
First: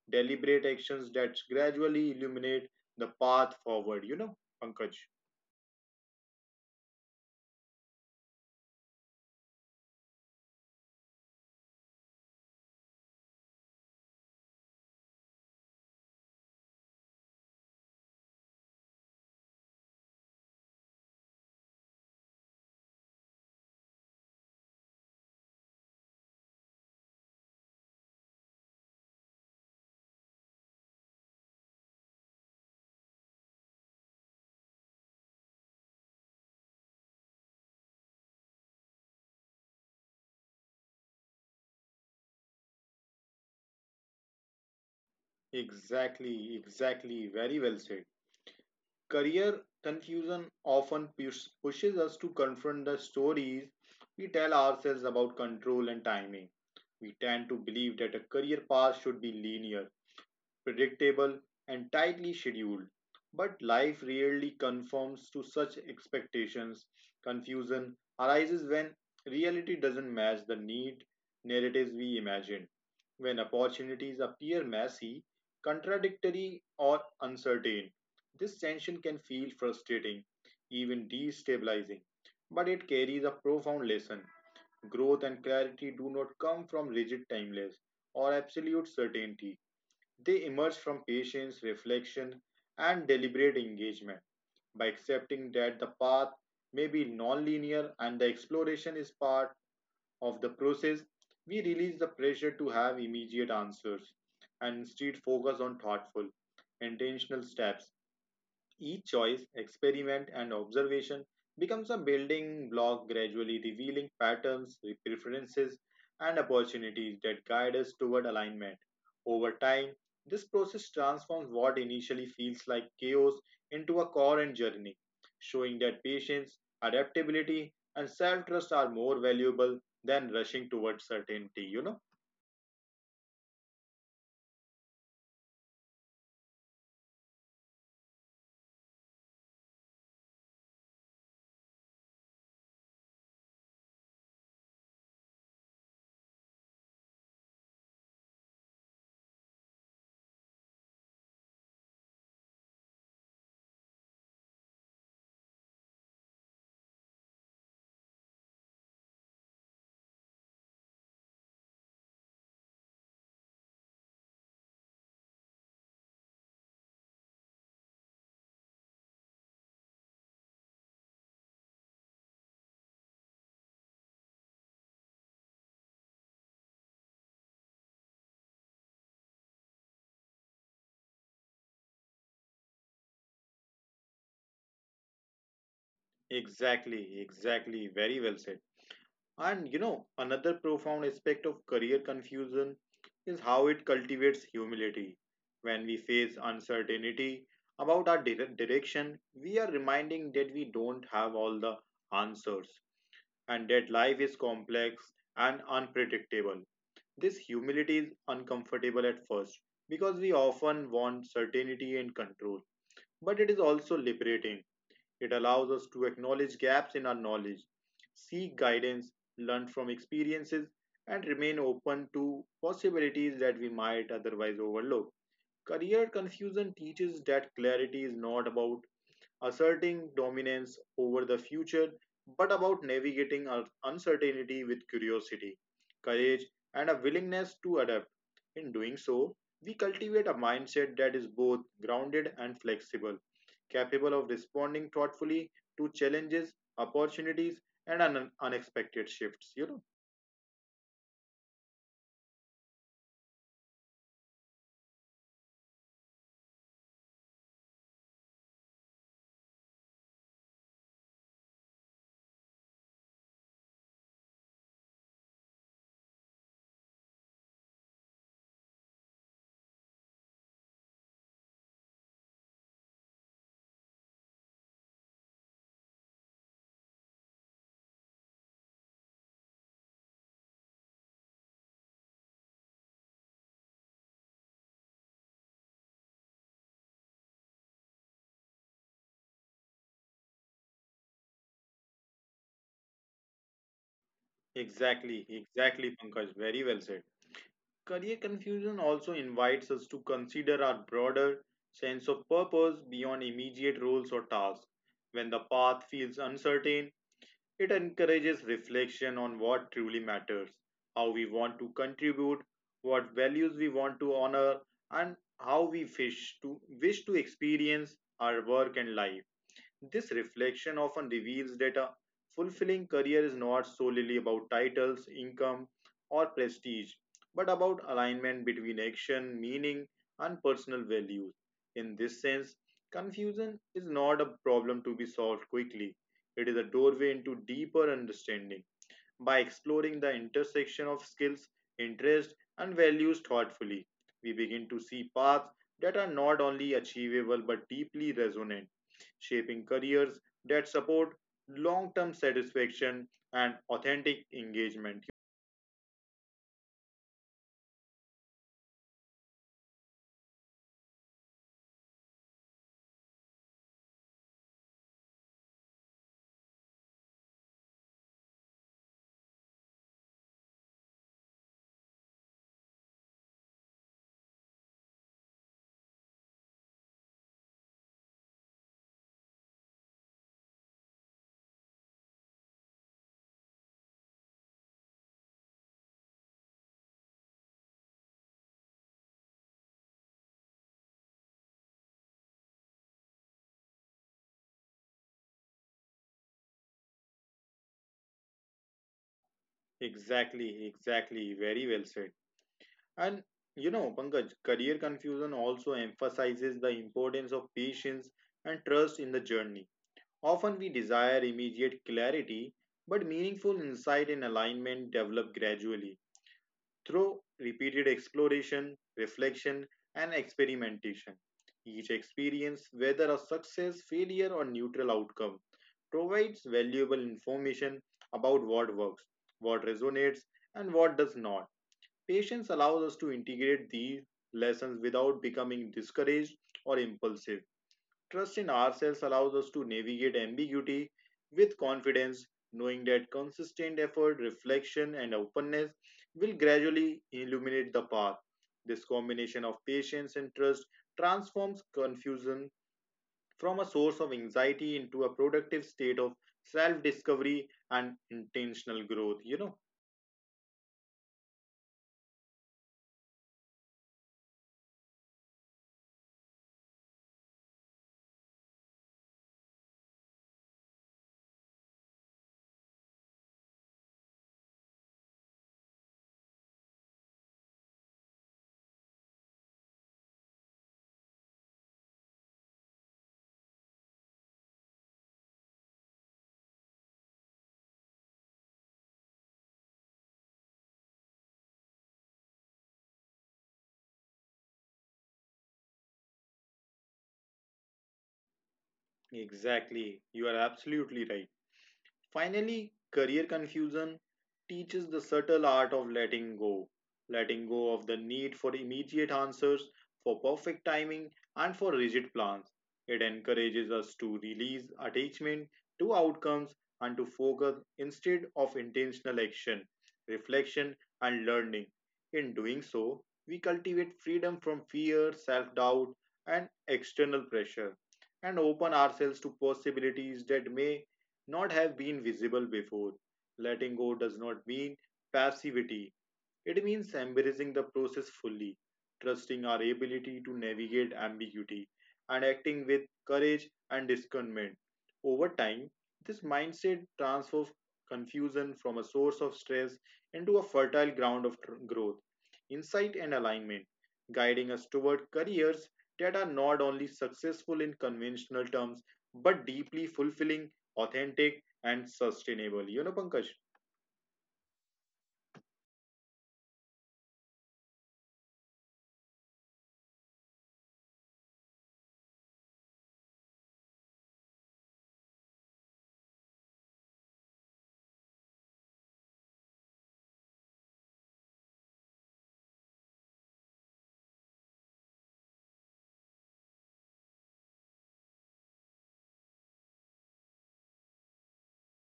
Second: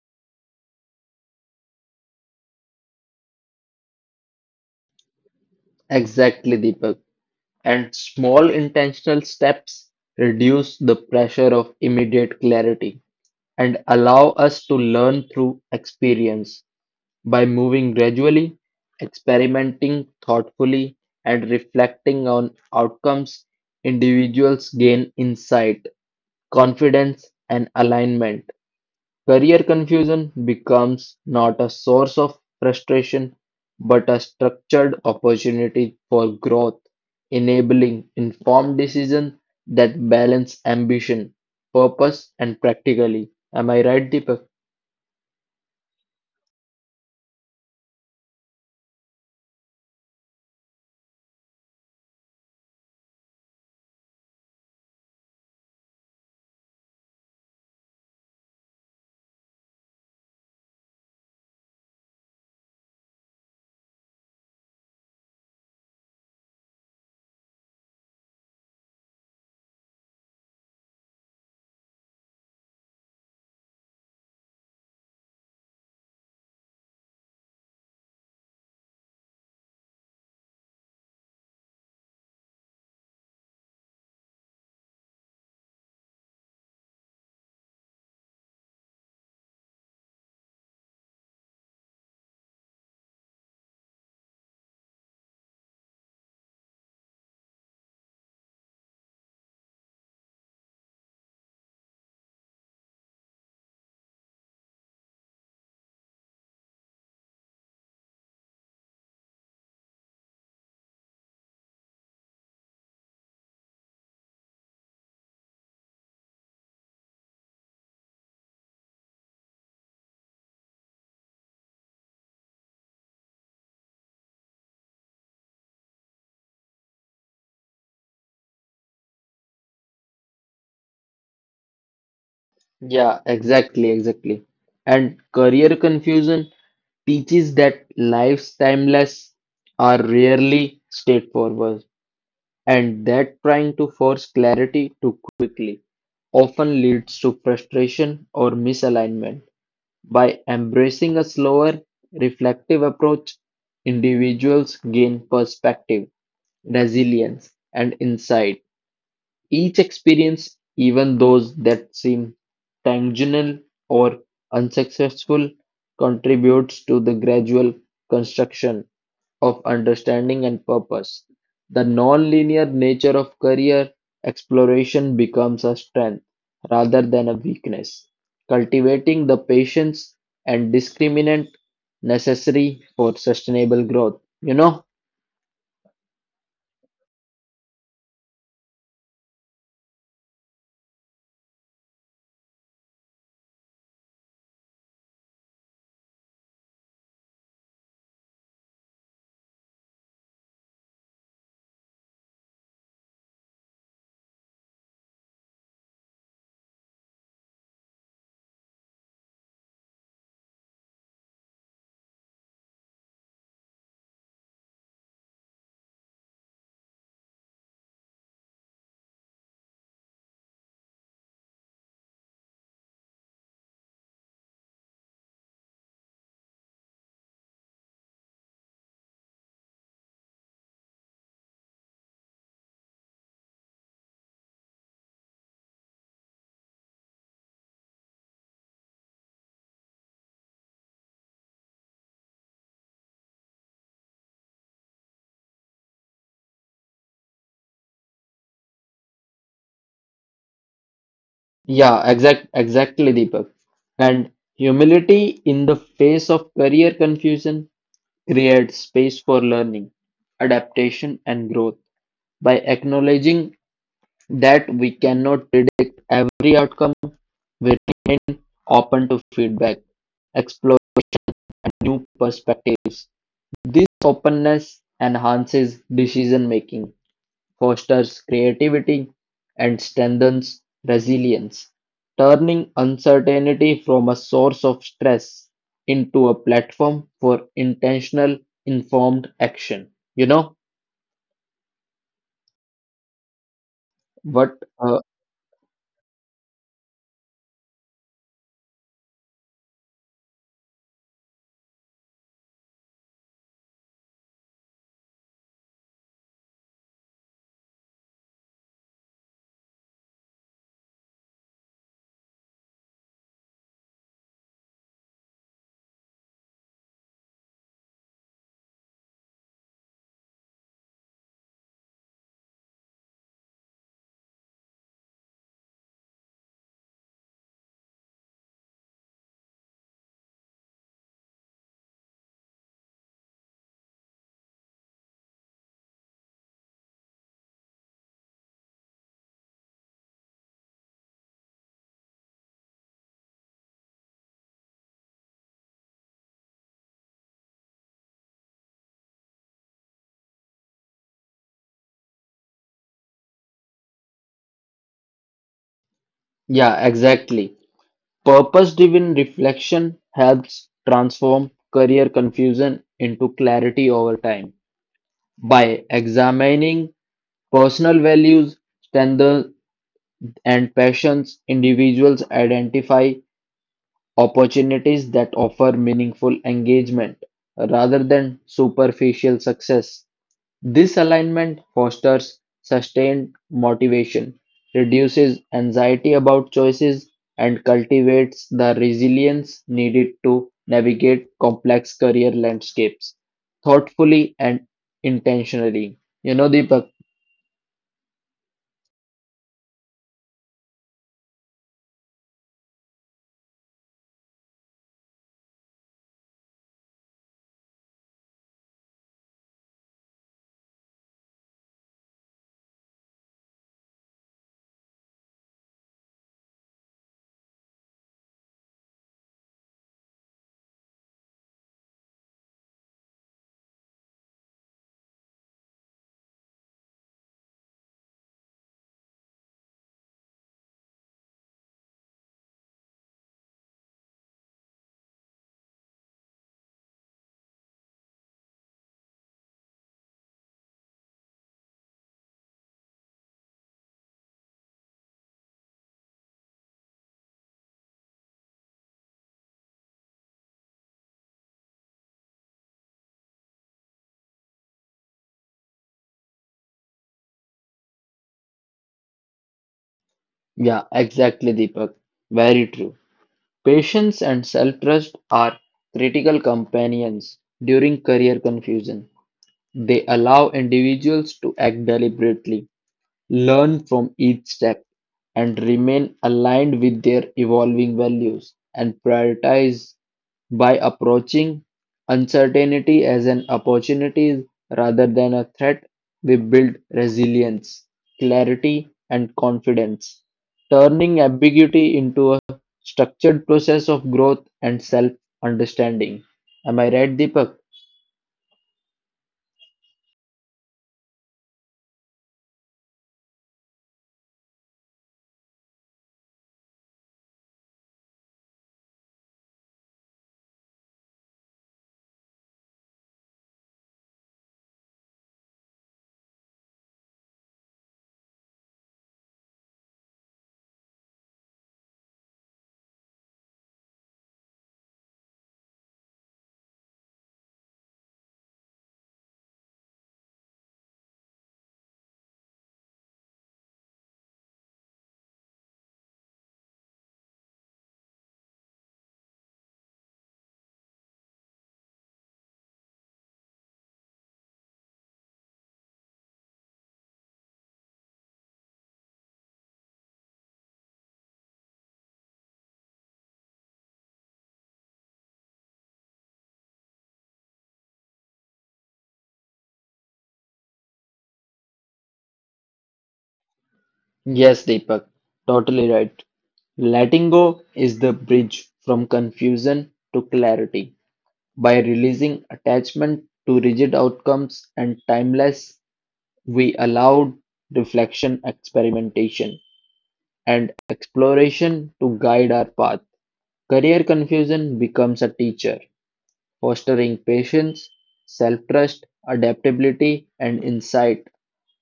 Speaker 1: deliberate actions that gradually illuminate the path forward, Pankaj.
Speaker 2: Exactly, Deepak. And small intentional steps reduce the pressure of immediate clarity and allow us to learn through experience. By moving gradually, experimenting thoughtfully, and reflecting on outcomes, individuals gain insight, confidence, and alignment. Career confusion becomes not a source of frustration, but a structured opportunity for growth, enabling informed decisions that balance ambition, purpose, and practically. Am I right, Deepak?
Speaker 1: Exactly, exactly. Very well said. Career confusion often pushes us to confront the stories we tell ourselves about control and timing. We tend to believe that a career path should be linear, predictable, and tightly scheduled. But life rarely conforms to such expectations. Confusion arises when reality doesn't match the neat narratives we imagine, when opportunities appear messy, contradictory, or uncertain. This tension can feel frustrating, even destabilizing, but it carries a profound lesson. Growth and clarity do not come from rigid timelines or absolute certainty. They emerge from patience, reflection, and deliberate engagement, by accepting that the path may be non-linear and the exploration is part of the process. We release the pressure to have immediate answers and instead focus on thoughtful, intentional steps. Each choice, experiment, and observation becomes a building block, gradually revealing patterns, preferences, and opportunities that guide us toward alignment. Over time, this process transforms what initially feels like chaos into a coherent journey, showing that patience, adaptability, and self trust are more valuable than rushing towards certainty. You know?
Speaker 2: Yeah, exactly, exactly. And career confusion teaches that life's timeless are rarely straightforward, and that trying to force clarity too quickly often leads to frustration or misalignment. By embracing a slower, reflective approach, individuals gain perspective, resilience, and insight. Each experience, even those that seem tangential or unsuccessful, contributes to the gradual construction of understanding and purpose. The nonlinear nature of career exploration becomes a strength rather than a weakness, cultivating the patience and discriminant necessary for sustainable growth. You know,
Speaker 1: Exactly, exactly. Very well said. And another profound aspect of career confusion is how it cultivates humility. When we face uncertainty about our direction, we are reminding that we don't have all the answers and that life is complex and unpredictable. This humility is uncomfortable at first because we often want certainty and control, but it is also liberating. It allows us to acknowledge gaps in our knowledge, seek guidance, learn from experiences, and remain open to possibilities that we might otherwise overlook. Career confusion teaches that clarity is not about asserting dominance over the future, but about navigating uncertainty with curiosity, courage, and a willingness to adapt. In doing so, we cultivate a mindset that is both grounded and flexible, capable of responding thoughtfully to challenges, opportunities, and unexpected shifts.
Speaker 2: Yeah, exactly, Deepak. And humility in the face of career confusion creates space for learning, adaptation, and growth. By acknowledging that we cannot predict every outcome, we are open to feedback, explore new perspectives. This openness enhances decision making, fosters creativity, and strengthens resilience, turning uncertainty from a source of stress into a platform for intentional, informed action. You know
Speaker 1: Exactly,
Speaker 2: what?
Speaker 1: exactly, Pankaj. Very well said. Career confusion also invites us to consider our broader sense of purpose beyond immediate roles or tasks. When the path feels uncertain, it encourages reflection on what truly matters, how we want to contribute, what values we want to honor, and how we wish to experience our work and life. This reflection often reveals that a fulfilling career is not solely about titles, income, or prestige, but about alignment between action, meaning, and personal values. In this sense, confusion is not a problem to be solved quickly, it is a doorway into deeper understanding. By exploring the intersection of skills, interests, and values thoughtfully, we begin to see paths that are not only achievable but deeply resonant, shaping careers that support long term satisfaction and authentic engagement.
Speaker 2: Yeah, exactly. Purpose driven reflection helps transform career confusion into clarity over time by examining personal values, strengths, and passions individuals identify opportunities that offer meaningful engagement rather than superficial success. This alignment fosters sustained motivation, reduces anxiety about choices, and cultivates the resilience needed to navigate complex career landscapes thoughtfully and intentionally. You know, Deepak?
Speaker 1: Exactly, exactly. Very well said. And Pankaj, career confusion also emphasizes the importance of patience and trust in the journey. Often we desire immediate clarity, but meaningful insight and alignment develop gradually through repeated exploration, reflection, and experimentation. Each experience, whether a success, failure, or neutral outcome, provides valuable information about what works, what resonates, and what does not. Patience allows us to integrate these lessons without becoming discouraged or impulsive. Trust in ourselves allows us to navigate ambiguity with confidence, knowing that consistent effort, reflection, and openness will gradually illuminate the path. This combination of patience and trust transforms confusion from a source of anxiety into a productive state of self discovery and intentional growth.
Speaker 2: Yeah, exactly, Deepak. Very true. Patience and self-trust are critical companions during career confusion; they allow individuals to act deliberately, learn from each step, and remain aligned with their evolving values and prioritize by approaching uncertainty as an opportunity rather than a threat. We build resilience, clarity, and confidence, turning ambiguity into a structured process of growth and self understanding. Am I right, Deepak?
Speaker 1: Exactly. You are absolutely right. Finally, career confusion teaches the subtle art of letting go of the need for immediate answers, for perfect timing, and for rigid plans. It encourages us to release attachment to outcomes and to focus instead of intentional action, reflection, and learning. In doing so, we cultivate freedom from fear, self doubt, and external pressure and open ourselves to possibilities that may not have been visible before. Letting go does not mean passivity, it means embracing the process fully, trusting our ability to navigate ambiguity, and acting with courage and discernment. Over time, this mindset transforms confusion from a source of stress into a fertile ground of growth, insight, and alignment, guiding us toward careers that are not only successful in conventional terms but deeply fulfilling, authentic, and sustainable. You know, Pankaj?
Speaker 2: Yes, Deepak, totally right. Letting go is the bridge from confusion to clarity. By releasing attachment to rigid outcomes and timeless, we allowed reflection, experimentation, and exploration to guide our path. Career confusion becomes a teacher fostering patience, self trust, adaptability, and insight,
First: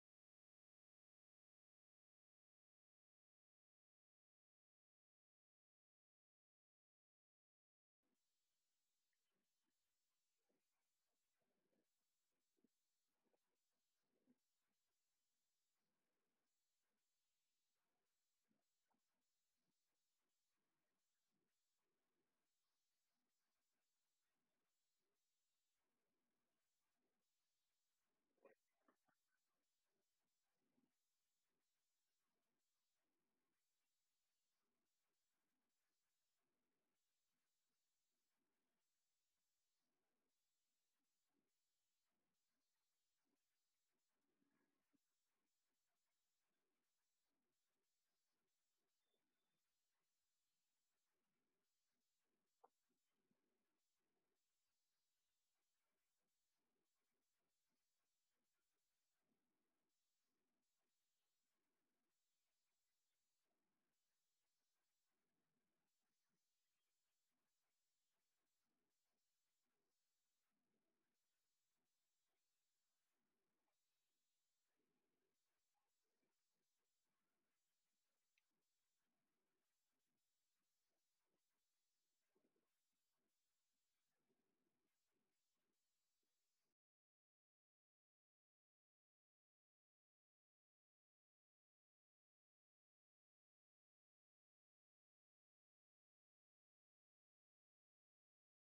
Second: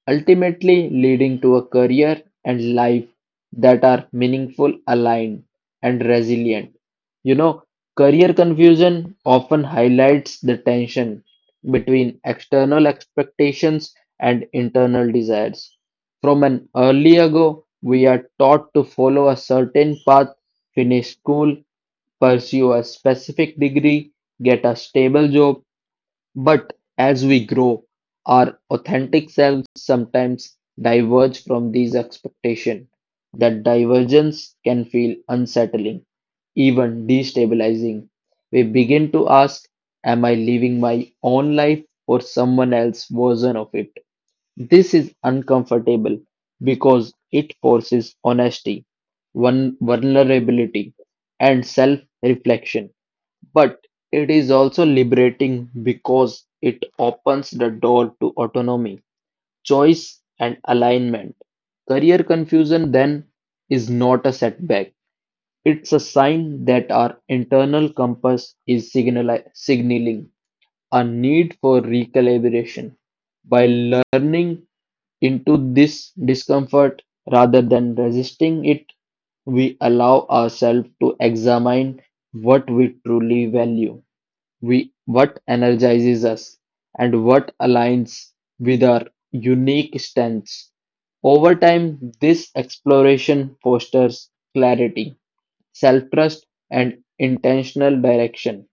Speaker 2: ultimately leading to a career and life that are meaningful, aligned, and resilient. You know, career confusion often highlights the tension between external expectations and internal desires. From an early ago, we are taught to follow a certain path, finish school, pursue a specific degree, get a stable job, but as we grow, our authentic selves sometimes diverge from these expectations. That divergence can feel unsettling, even destabilizing. We begin to ask, am I living my own life or someone else's version of it? This is uncomfortable because it forces honesty, vulnerability, and self reflection. But it is also liberating because it opens the door to autonomy, choice, and alignment. Career confusion then is not a setback, it's a sign that our internal compass is signaling a need for recalibration by learning into this discomfort rather than resisting it. We allow ourselves to examine what we truly value, we, what energizes us and what aligns with our unique strengths. Over time, this exploration fosters clarity, self-trust, and intentional direction,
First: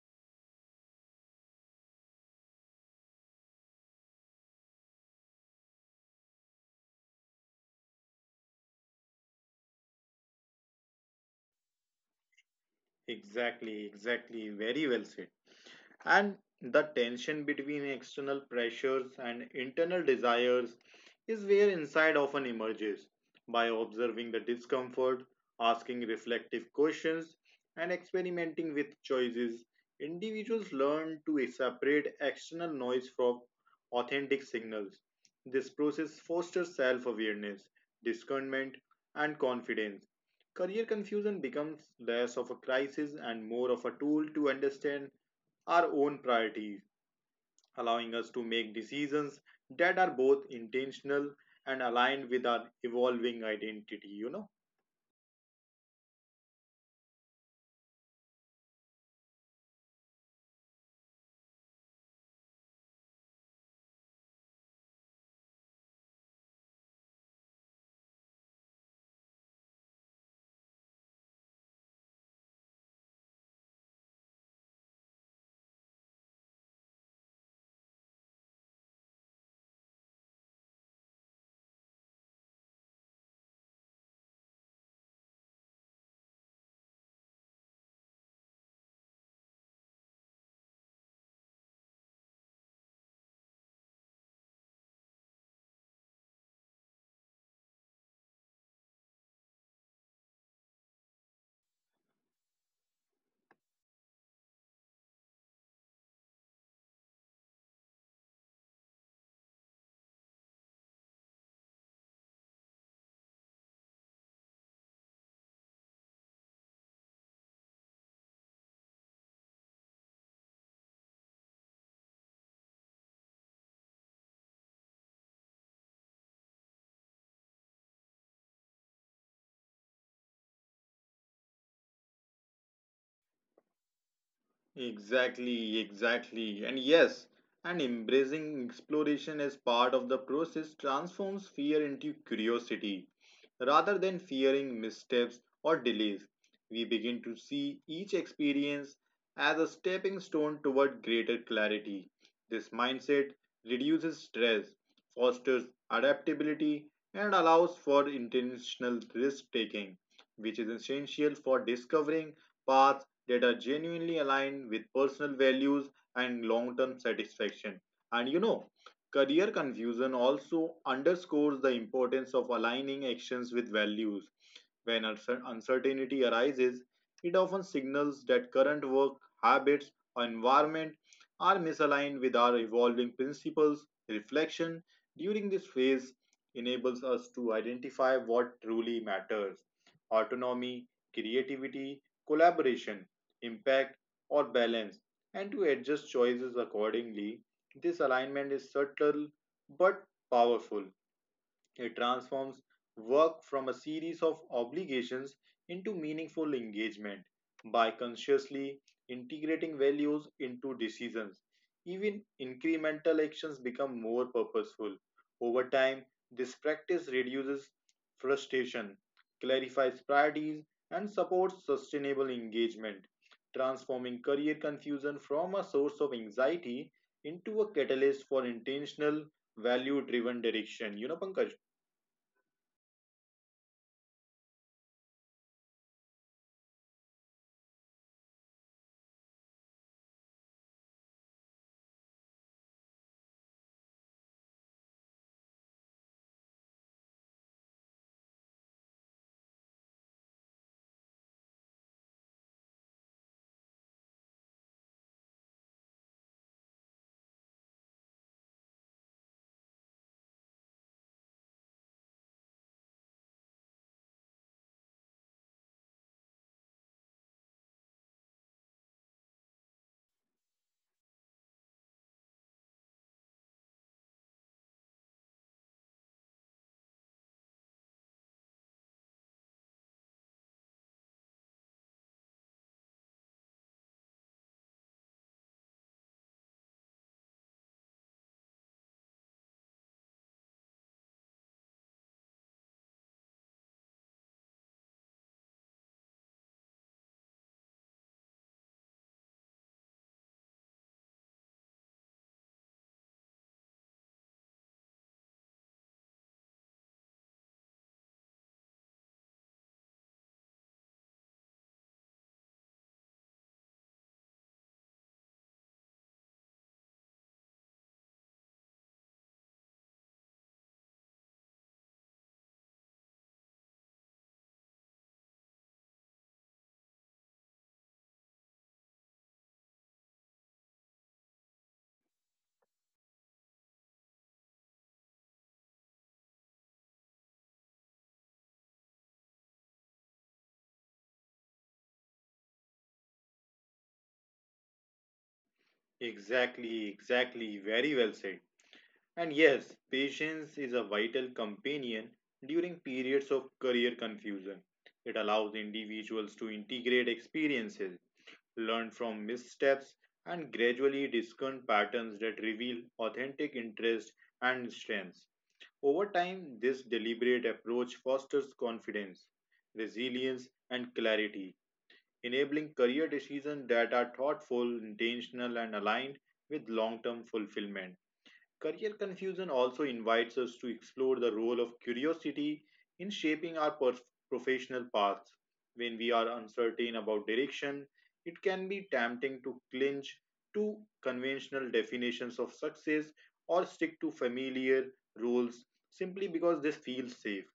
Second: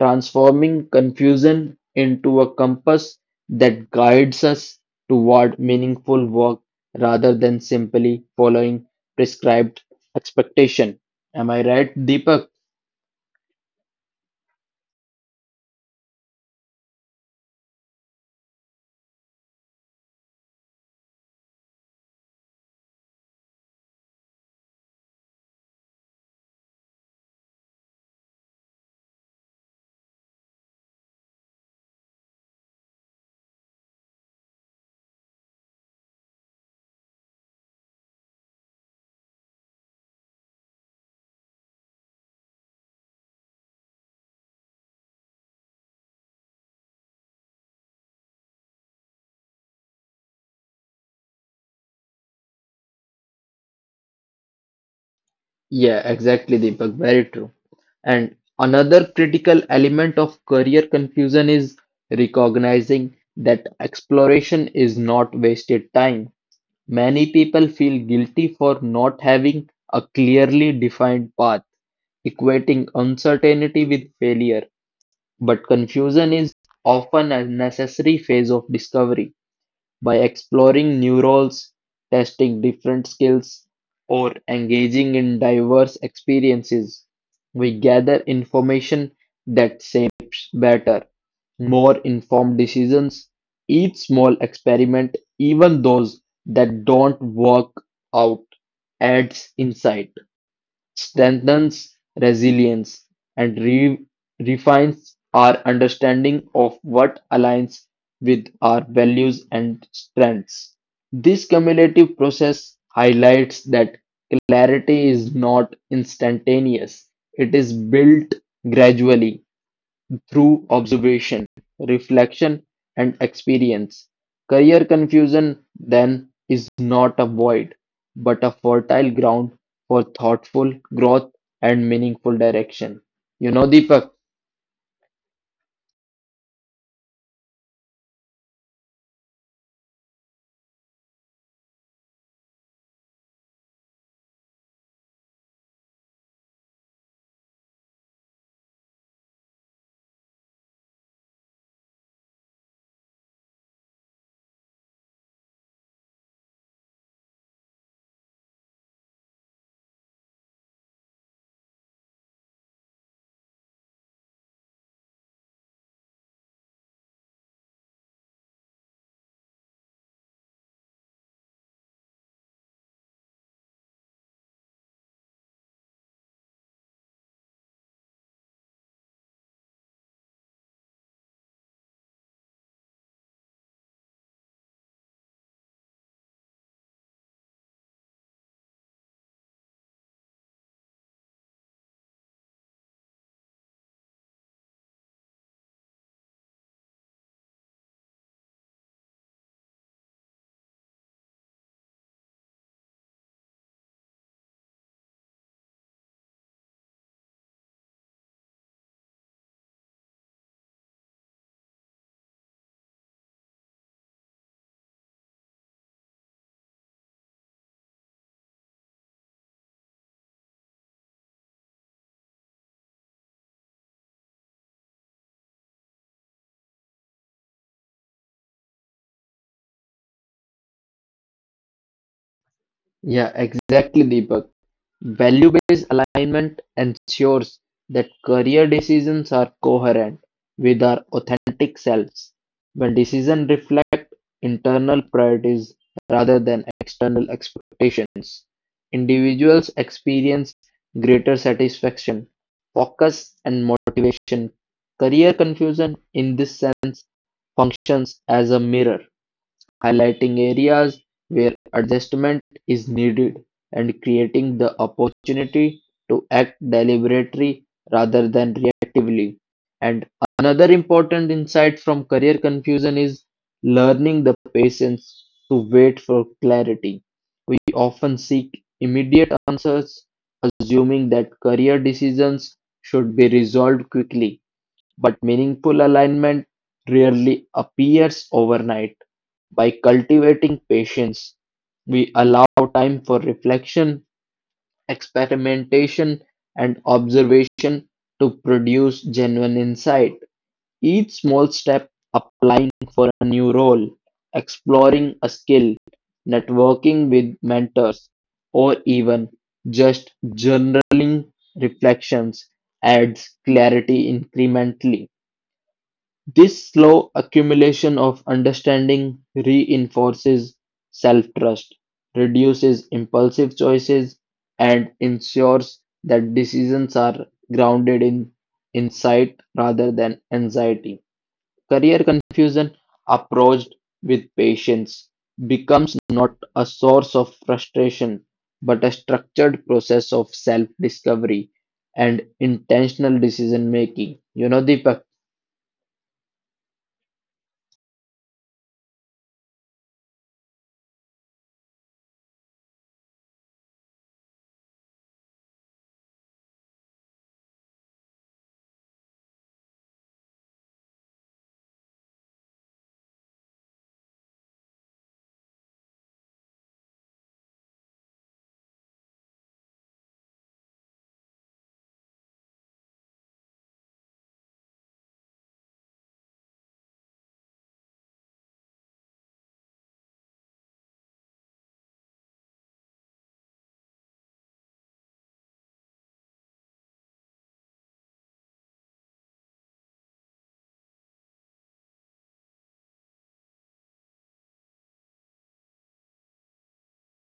Speaker 2: transforming confusion into a compass that guides us toward meaningful work rather than simply following prescribed expectation. Am I right, Deepak?
Speaker 1: Exactly, exactly. Very well said. And the tension between external pressures and internal desires is where insight often emerges. By observing the discomfort, asking reflective questions, and experimenting with choices, individuals learn to separate external noise from authentic signals. This process fosters self awareness, discernment, and confidence. Career confusion becomes less of a crisis and more of a tool to understand our own priorities, allowing us to make decisions that are both intentional and aligned with our evolving identity, you know.
Speaker 2: Yeah, exactly, Deepak. Very true. And another critical element of career confusion is recognizing that exploration is not wasted time. Many people feel guilty for not having a clearly defined path, equating uncertainty with failure, but confusion is often a necessary phase of discovery. By exploring new roles, testing different skills, or engaging in diverse experiences, we gather information that shapes better, more informed decisions. Each small experiment, even those that don't work out, adds insight, strengthens resilience, and refines our understanding of what aligns with our values and strengths. This cumulative process highlights that clarity is not instantaneous, it is built gradually through observation, reflection, and experience. Career confusion, then, is not a void, but a fertile ground for thoughtful growth and meaningful direction. You know, Deepak?
Speaker 1: Exactly, exactly. And yes, and embracing exploration as part of the process transforms fear into curiosity. Rather than fearing missteps or delays, we begin to see each experience as a stepping stone toward greater clarity. This mindset reduces stress, fosters adaptability, and allows for intentional risk taking, which is essential for discovering paths that are genuinely aligned with personal values and long term satisfaction. And you know, career confusion also underscores the importance of aligning actions with values when uncertainty arises, it often signals that current work habits or environment are misaligned with our evolving principles. Reflection during this phase enables us to identify what truly matters autonomy, creativity, collaboration, impact, or balance, and to adjust choices accordingly. This alignment is subtle but powerful it transforms work from a series of obligations into meaningful engagement by consciously integrating values into decisions. Even incremental actions become more purposeful. Over time, this practice reduces frustration, clarifies priorities, and supports sustainable engagement, transforming career confusion from a source of anxiety into a catalyst for intentional value driven direction. You know, Pankaj?
Speaker 2: Yeah, exactly, Deepak. Value-based alignment ensures that career decisions are coherent with our authentic selves. When decisions reflect internal priorities rather than external expectations, individuals experience greater satisfaction, focus, and motivation. Career confusion, in this sense, functions as a mirror highlighting areas where adjustment is needed and creating the opportunity to act deliberately rather than reactively. And another important insight from career confusion is learning the patience to wait for clarity. We often seek immediate answers, assuming that career decisions should be resolved quickly, but meaningful alignment rarely appears overnight. By cultivating patience, we allow time for reflection, experimentation, and observation to produce genuine insight. Each small step, applying for a new role, exploring a skill, networking with mentors, or even just journaling reflections, adds clarity incrementally. This slow accumulation of understanding reinforces self-trust, reduces impulsive choices, and ensures that decisions are grounded in insight rather than anxiety. Career confusion, approached with patience, becomes not a source of frustration but a structured process of self-discovery and intentional decision making. You know, Deepak.
Speaker 1: Exactly, exactly. Very well said. And yes, patience is a vital companion during periods of career confusion. It allows individuals to integrate experiences, learn from missteps, and gradually discern patterns that reveal authentic interests and strengths. Over time, this deliberate approach fosters confidence, resilience, and clarity enabling career decisions that are thoughtful, intentional, and aligned with long term fulfillment. Career confusion also invites us to explore the role of curiosity in shaping our professional paths. When we are uncertain about direction, it can be tempting to clinch to conventional definitions of success or stick to familiar rules simply because this feels safe.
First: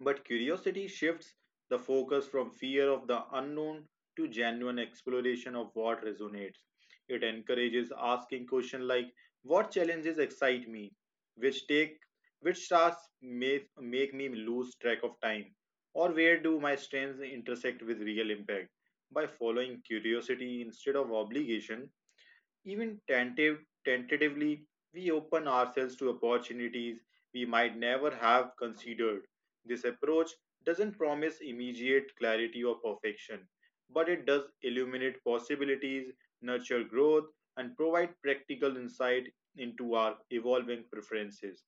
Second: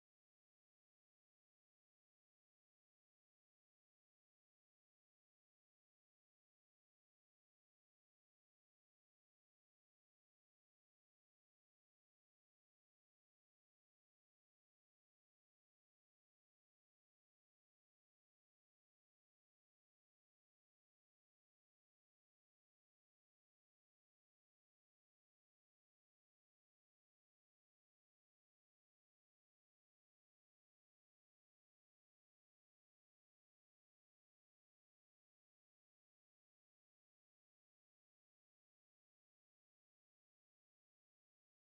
Speaker 1: But curiosity shifts the focus from fear of the unknown to genuine exploration of what resonates. It encourages asking questions like what challenges excite me, which take which tasks make me lose track of time, or where do my strengths intersect with real impact. By following curiosity instead of obligation, even tentative, tentatively, we open ourselves to opportunities we might never have considered. This approach doesn't promise immediate clarity or perfection, but it does illuminate possibilities, nurture growth, and provide practical insight into our evolving preferences.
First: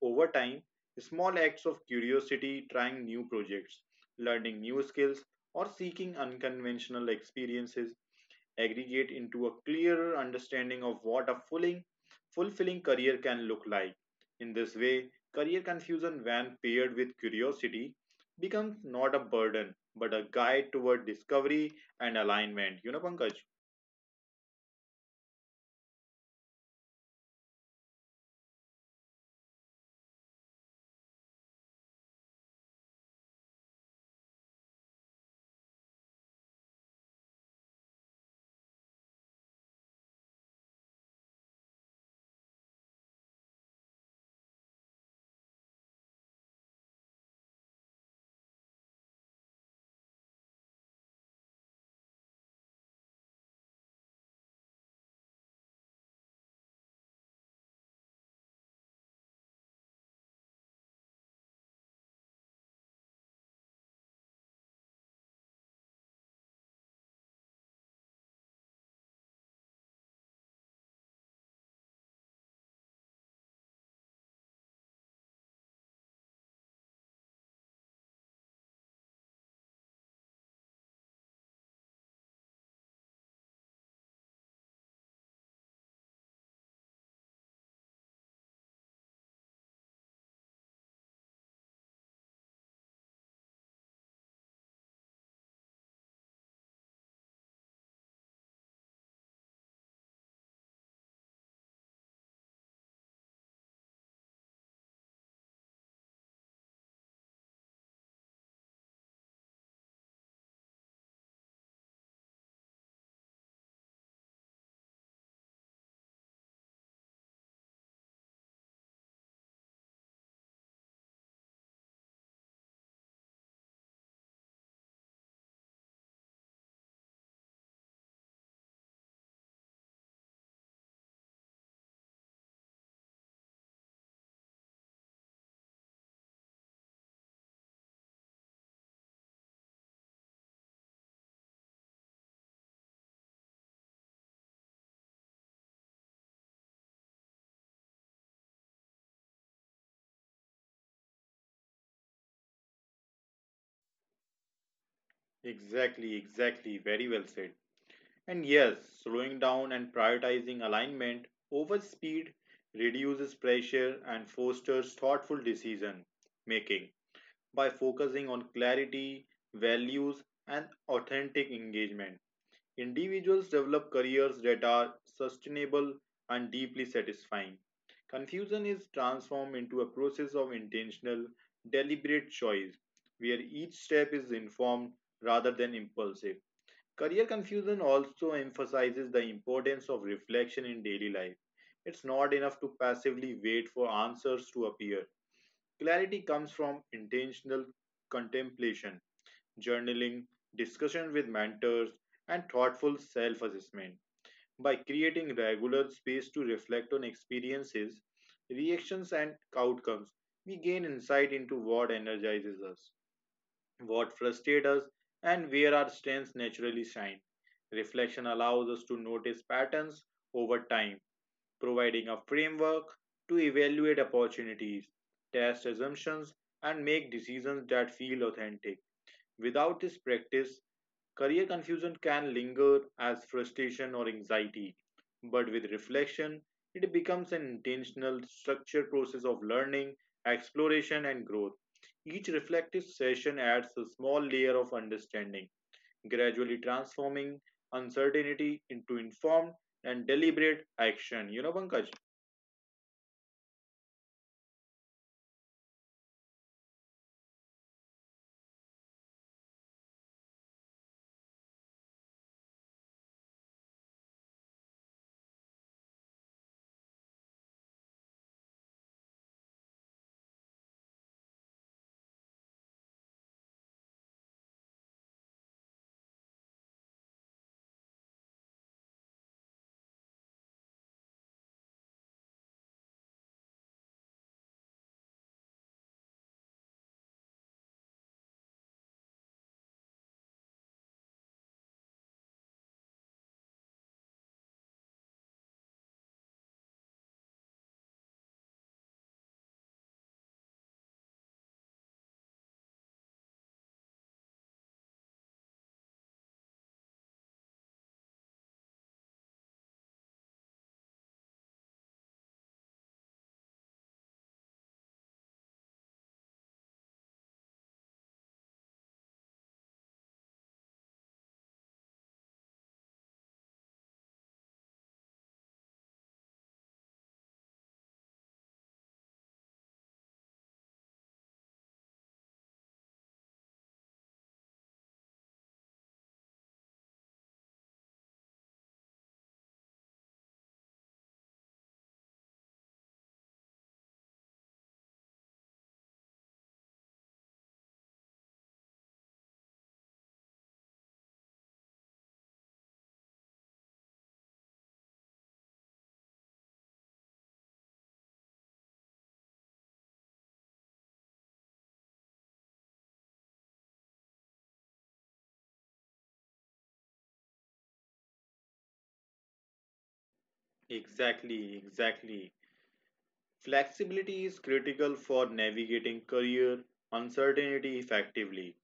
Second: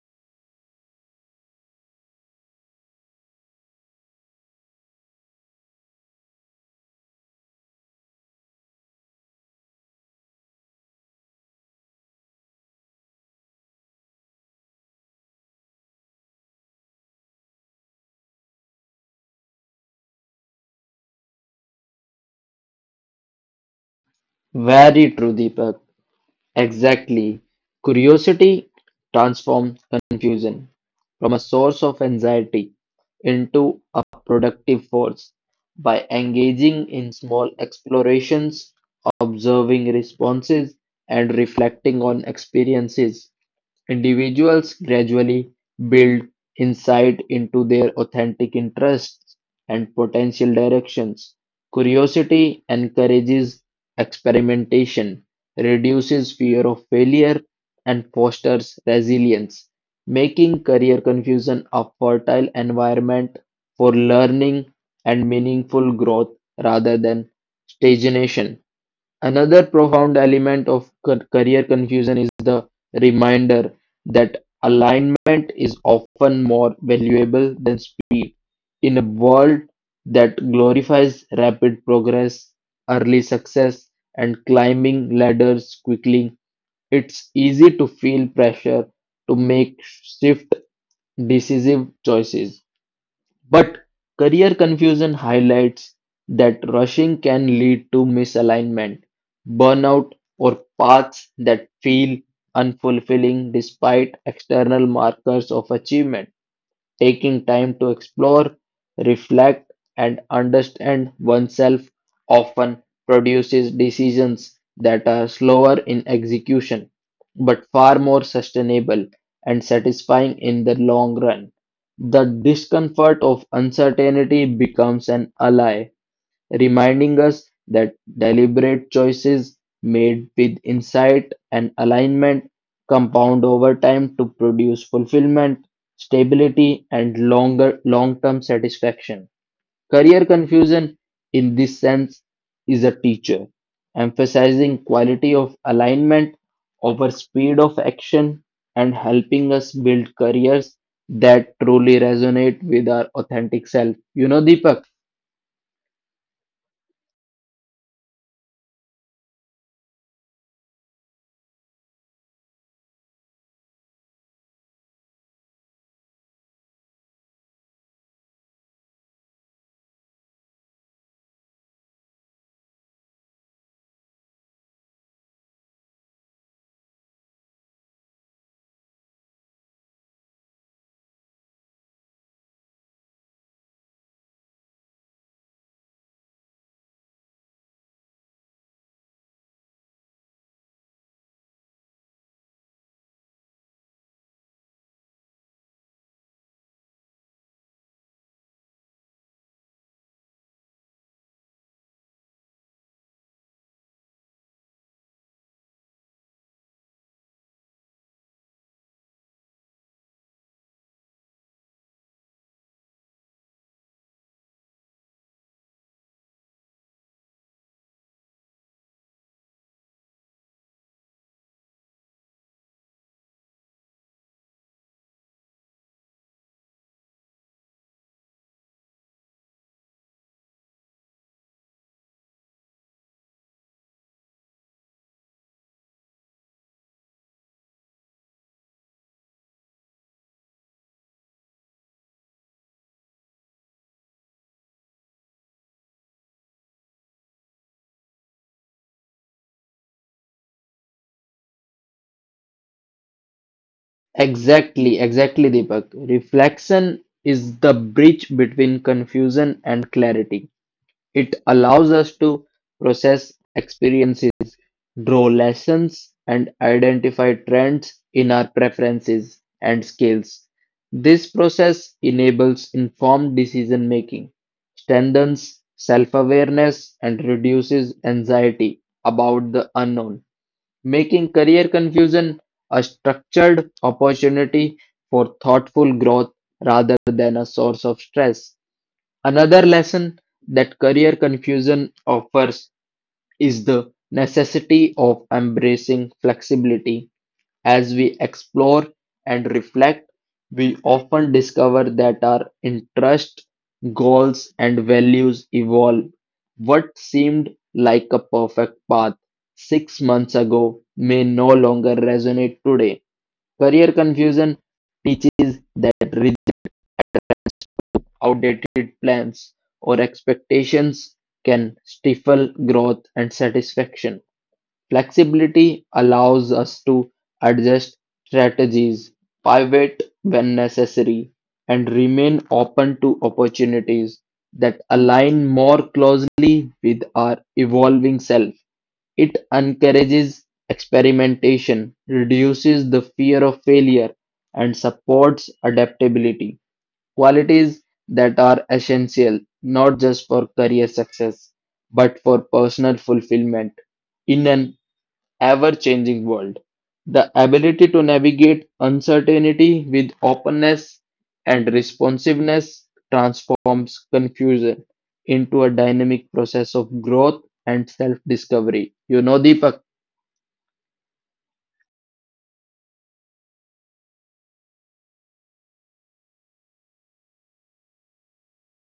Speaker 1: Over time, small acts of curiosity, trying new projects, learning new skills, or seeking unconventional experiences aggregate into a clearer understanding of what a fulfilling career can look like. In this way, career confusion, when paired with curiosity, becomes not a burden but a guide toward discovery and alignment. You know, Pankaj?
Speaker 2: Very true, Deepak. Exactly. Curiosity transforms confusion from a source of anxiety into a productive force by engaging in small explorations, observing responses, and reflecting on experiences. Individuals gradually build insight into their authentic interests and potential directions. Curiosity encourages experimentation, reduces fear of failure, and fosters resilience, making career confusion a fertile environment for learning and meaningful growth rather than stagnation. Another profound element of career confusion is the reminder that alignment is often more valuable than speed. In a world that glorifies rapid progress, early success, and climbing ladders quickly, it's easy to feel pressure to make shift decisive choices. But career confusion highlights that rushing can lead to misalignment, burnout, or paths that feel unfulfilling despite external markers of achievement. Taking time to explore, reflect, and understand oneself often produces decisions that are slower in execution, but far more sustainable and satisfying in the long run. The discomfort of uncertainty becomes an ally, reminding us that deliberate choices made with insight and alignment compound over time to produce fulfillment, stability, and longer long-term satisfaction. Career confusion, in this sense, is a teacher, emphasizing quality of alignment over speed of action and helping us build careers that truly resonate with our authentic self. You know, Deepak.
Speaker 1: Exactly, exactly. Very well said. And yes, slowing down and prioritizing alignment over speed reduces pressure and fosters thoughtful decision making, by focusing on clarity, values, and authentic engagement. Individuals develop careers that are sustainable and deeply satisfying. Confusion is transformed into a process of intentional, deliberate choice, where each step is informed rather than impulsive. Career confusion also emphasizes the importance of reflection in daily life. It's not enough to passively wait for answers to appear. Clarity comes from intentional contemplation, journaling, discussion with mentors, and thoughtful self assessment. By creating regular space to reflect on experiences, reactions, and outcomes, we gain insight into what energizes us, what frustrates us, and where our strengths naturally shine. Reflection allows us to notice patterns over time providing a framework to evaluate opportunities, test assumptions, and make decisions that feel authentic. Without this practice, career confusion can linger as frustration or anxiety. But with reflection, it becomes an intentional, structured process of learning, exploration, and growth. Each reflective session adds a small layer of understanding, gradually transforming uncertainty into informed and deliberate action. You know, Pankaj?
Speaker 2: Exactly, exactly, Deepak. Reflection is the bridge between confusion and clarity. It allows us to process experiences, draw lessons, and identify trends in our preferences and skills. This process enables informed decision making, strengthens self awareness, and reduces anxiety about the unknown, making career confusion a structured opportunity for thoughtful growth rather than a source of stress. Another lesson that career confusion offers is the necessity of embracing flexibility. As we explore and reflect, we often discover that our interests, goals, and values evolve. What seemed like a perfect path 6 months ago may no longer resonate today. Career confusion teaches that rigid, outdated plans or expectations can stifle growth and satisfaction. Flexibility allows us to adjust strategies, pivot when necessary, and remain open to opportunities that align more closely with our evolving self. It encourages experimentation, reduces the fear of failure, and supports adaptability. Qualities that are essential not just for career success, but for personal fulfillment in an ever changing world. The ability to navigate uncertainty with openness and responsiveness transforms confusion into a dynamic process of growth and self discovery. You know, Deepak.
Speaker 1: Exactly, exactly. Flexibility is critical for navigating career uncertainty effectively.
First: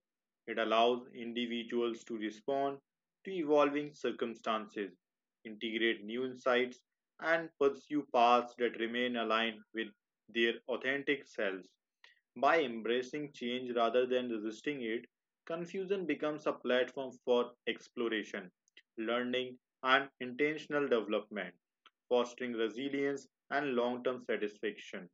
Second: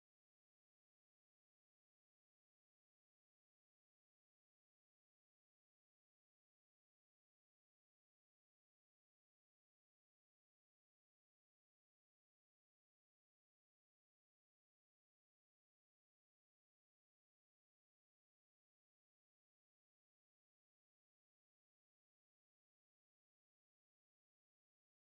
Speaker 1: It allows individuals to respond to evolving circumstances, integrate new insights, and pursue paths that remain aligned with their authentic selves. By embracing change rather than resisting it, confusion becomes a platform for exploration, learning, and intentional development, fostering resilience and long term satisfaction.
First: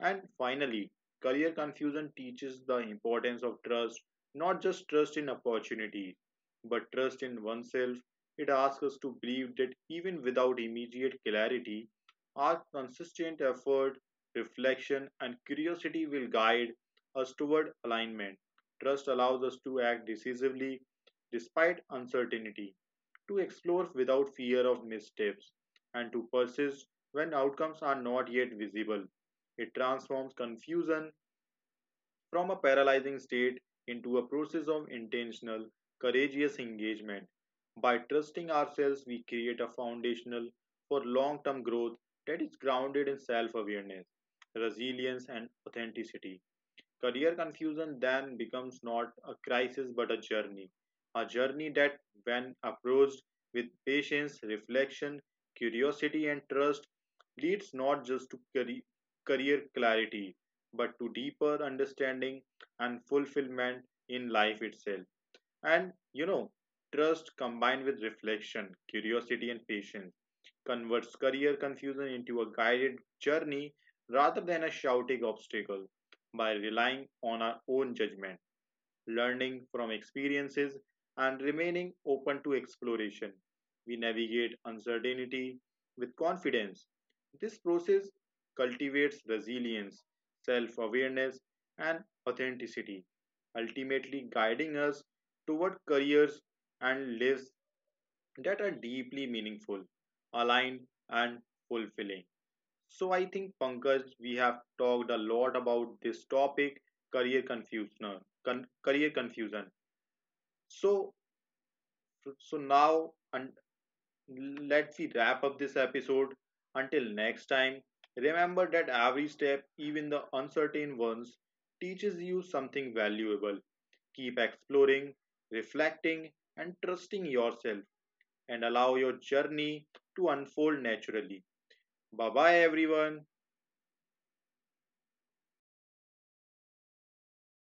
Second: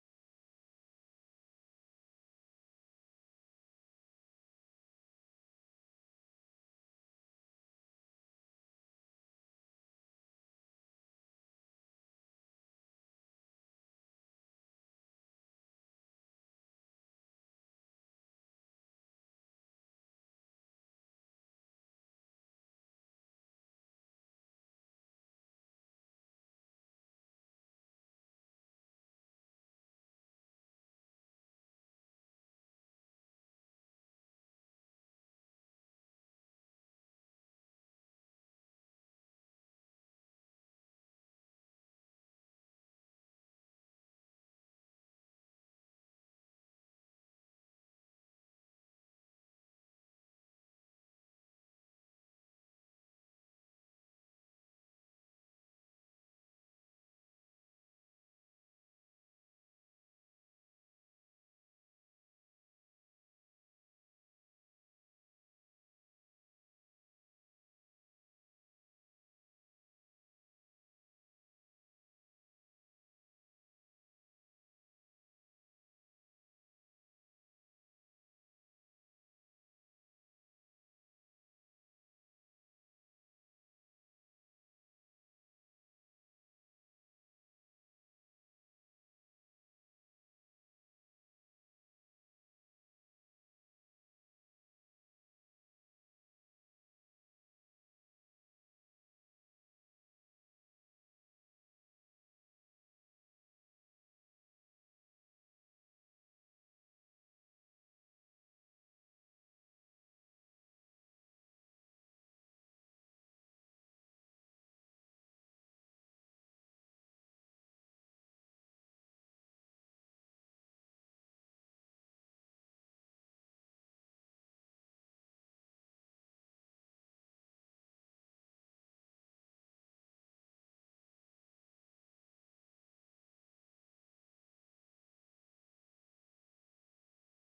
Speaker 1: And finally, career confusion teaches the importance of trust, not just trust in opportunities, but trust in oneself. It asks us to believe that even without immediate clarity, our consistent effort, reflection, and curiosity will guide us toward alignment. Trust allows us to act decisively despite uncertainty, to explore without fear of missteps, and to persist when outcomes are not yet visible. It transforms confusion from a paralyzing state into a process of intentional, courageous engagement. By trusting ourselves, we create a foundational for long term growth that is grounded in self awareness, resilience, and authenticity. Career confusion then becomes not a crisis but a journey. A journey that, when approached with patience, reflection, curiosity, and trust, leads not just to career clarity but to deeper understanding and fulfillment in life itself. And you know, trust combined with reflection, curiosity, and patience converts career confusion into a guided journey rather than a shouting obstacle by relying on our own judgment, learning from experiences, and remaining open to exploration. We navigate uncertainty with confidence. This process cultivates resilience, self awareness, and authenticity, ultimately guiding us toward careers and lives that are deeply meaningful, aligned, and fulfilling. So, I think, Pankaj, we have talked a lot about this topic career confusion. Career confusion. So, so now, and let's see, wrap up this episode. Until next time, remember that every step, even the uncertain ones, teaches you something valuable. Keep exploring, reflecting, and trusting yourself and allow your journey to unfold naturally. Bye bye, everyone.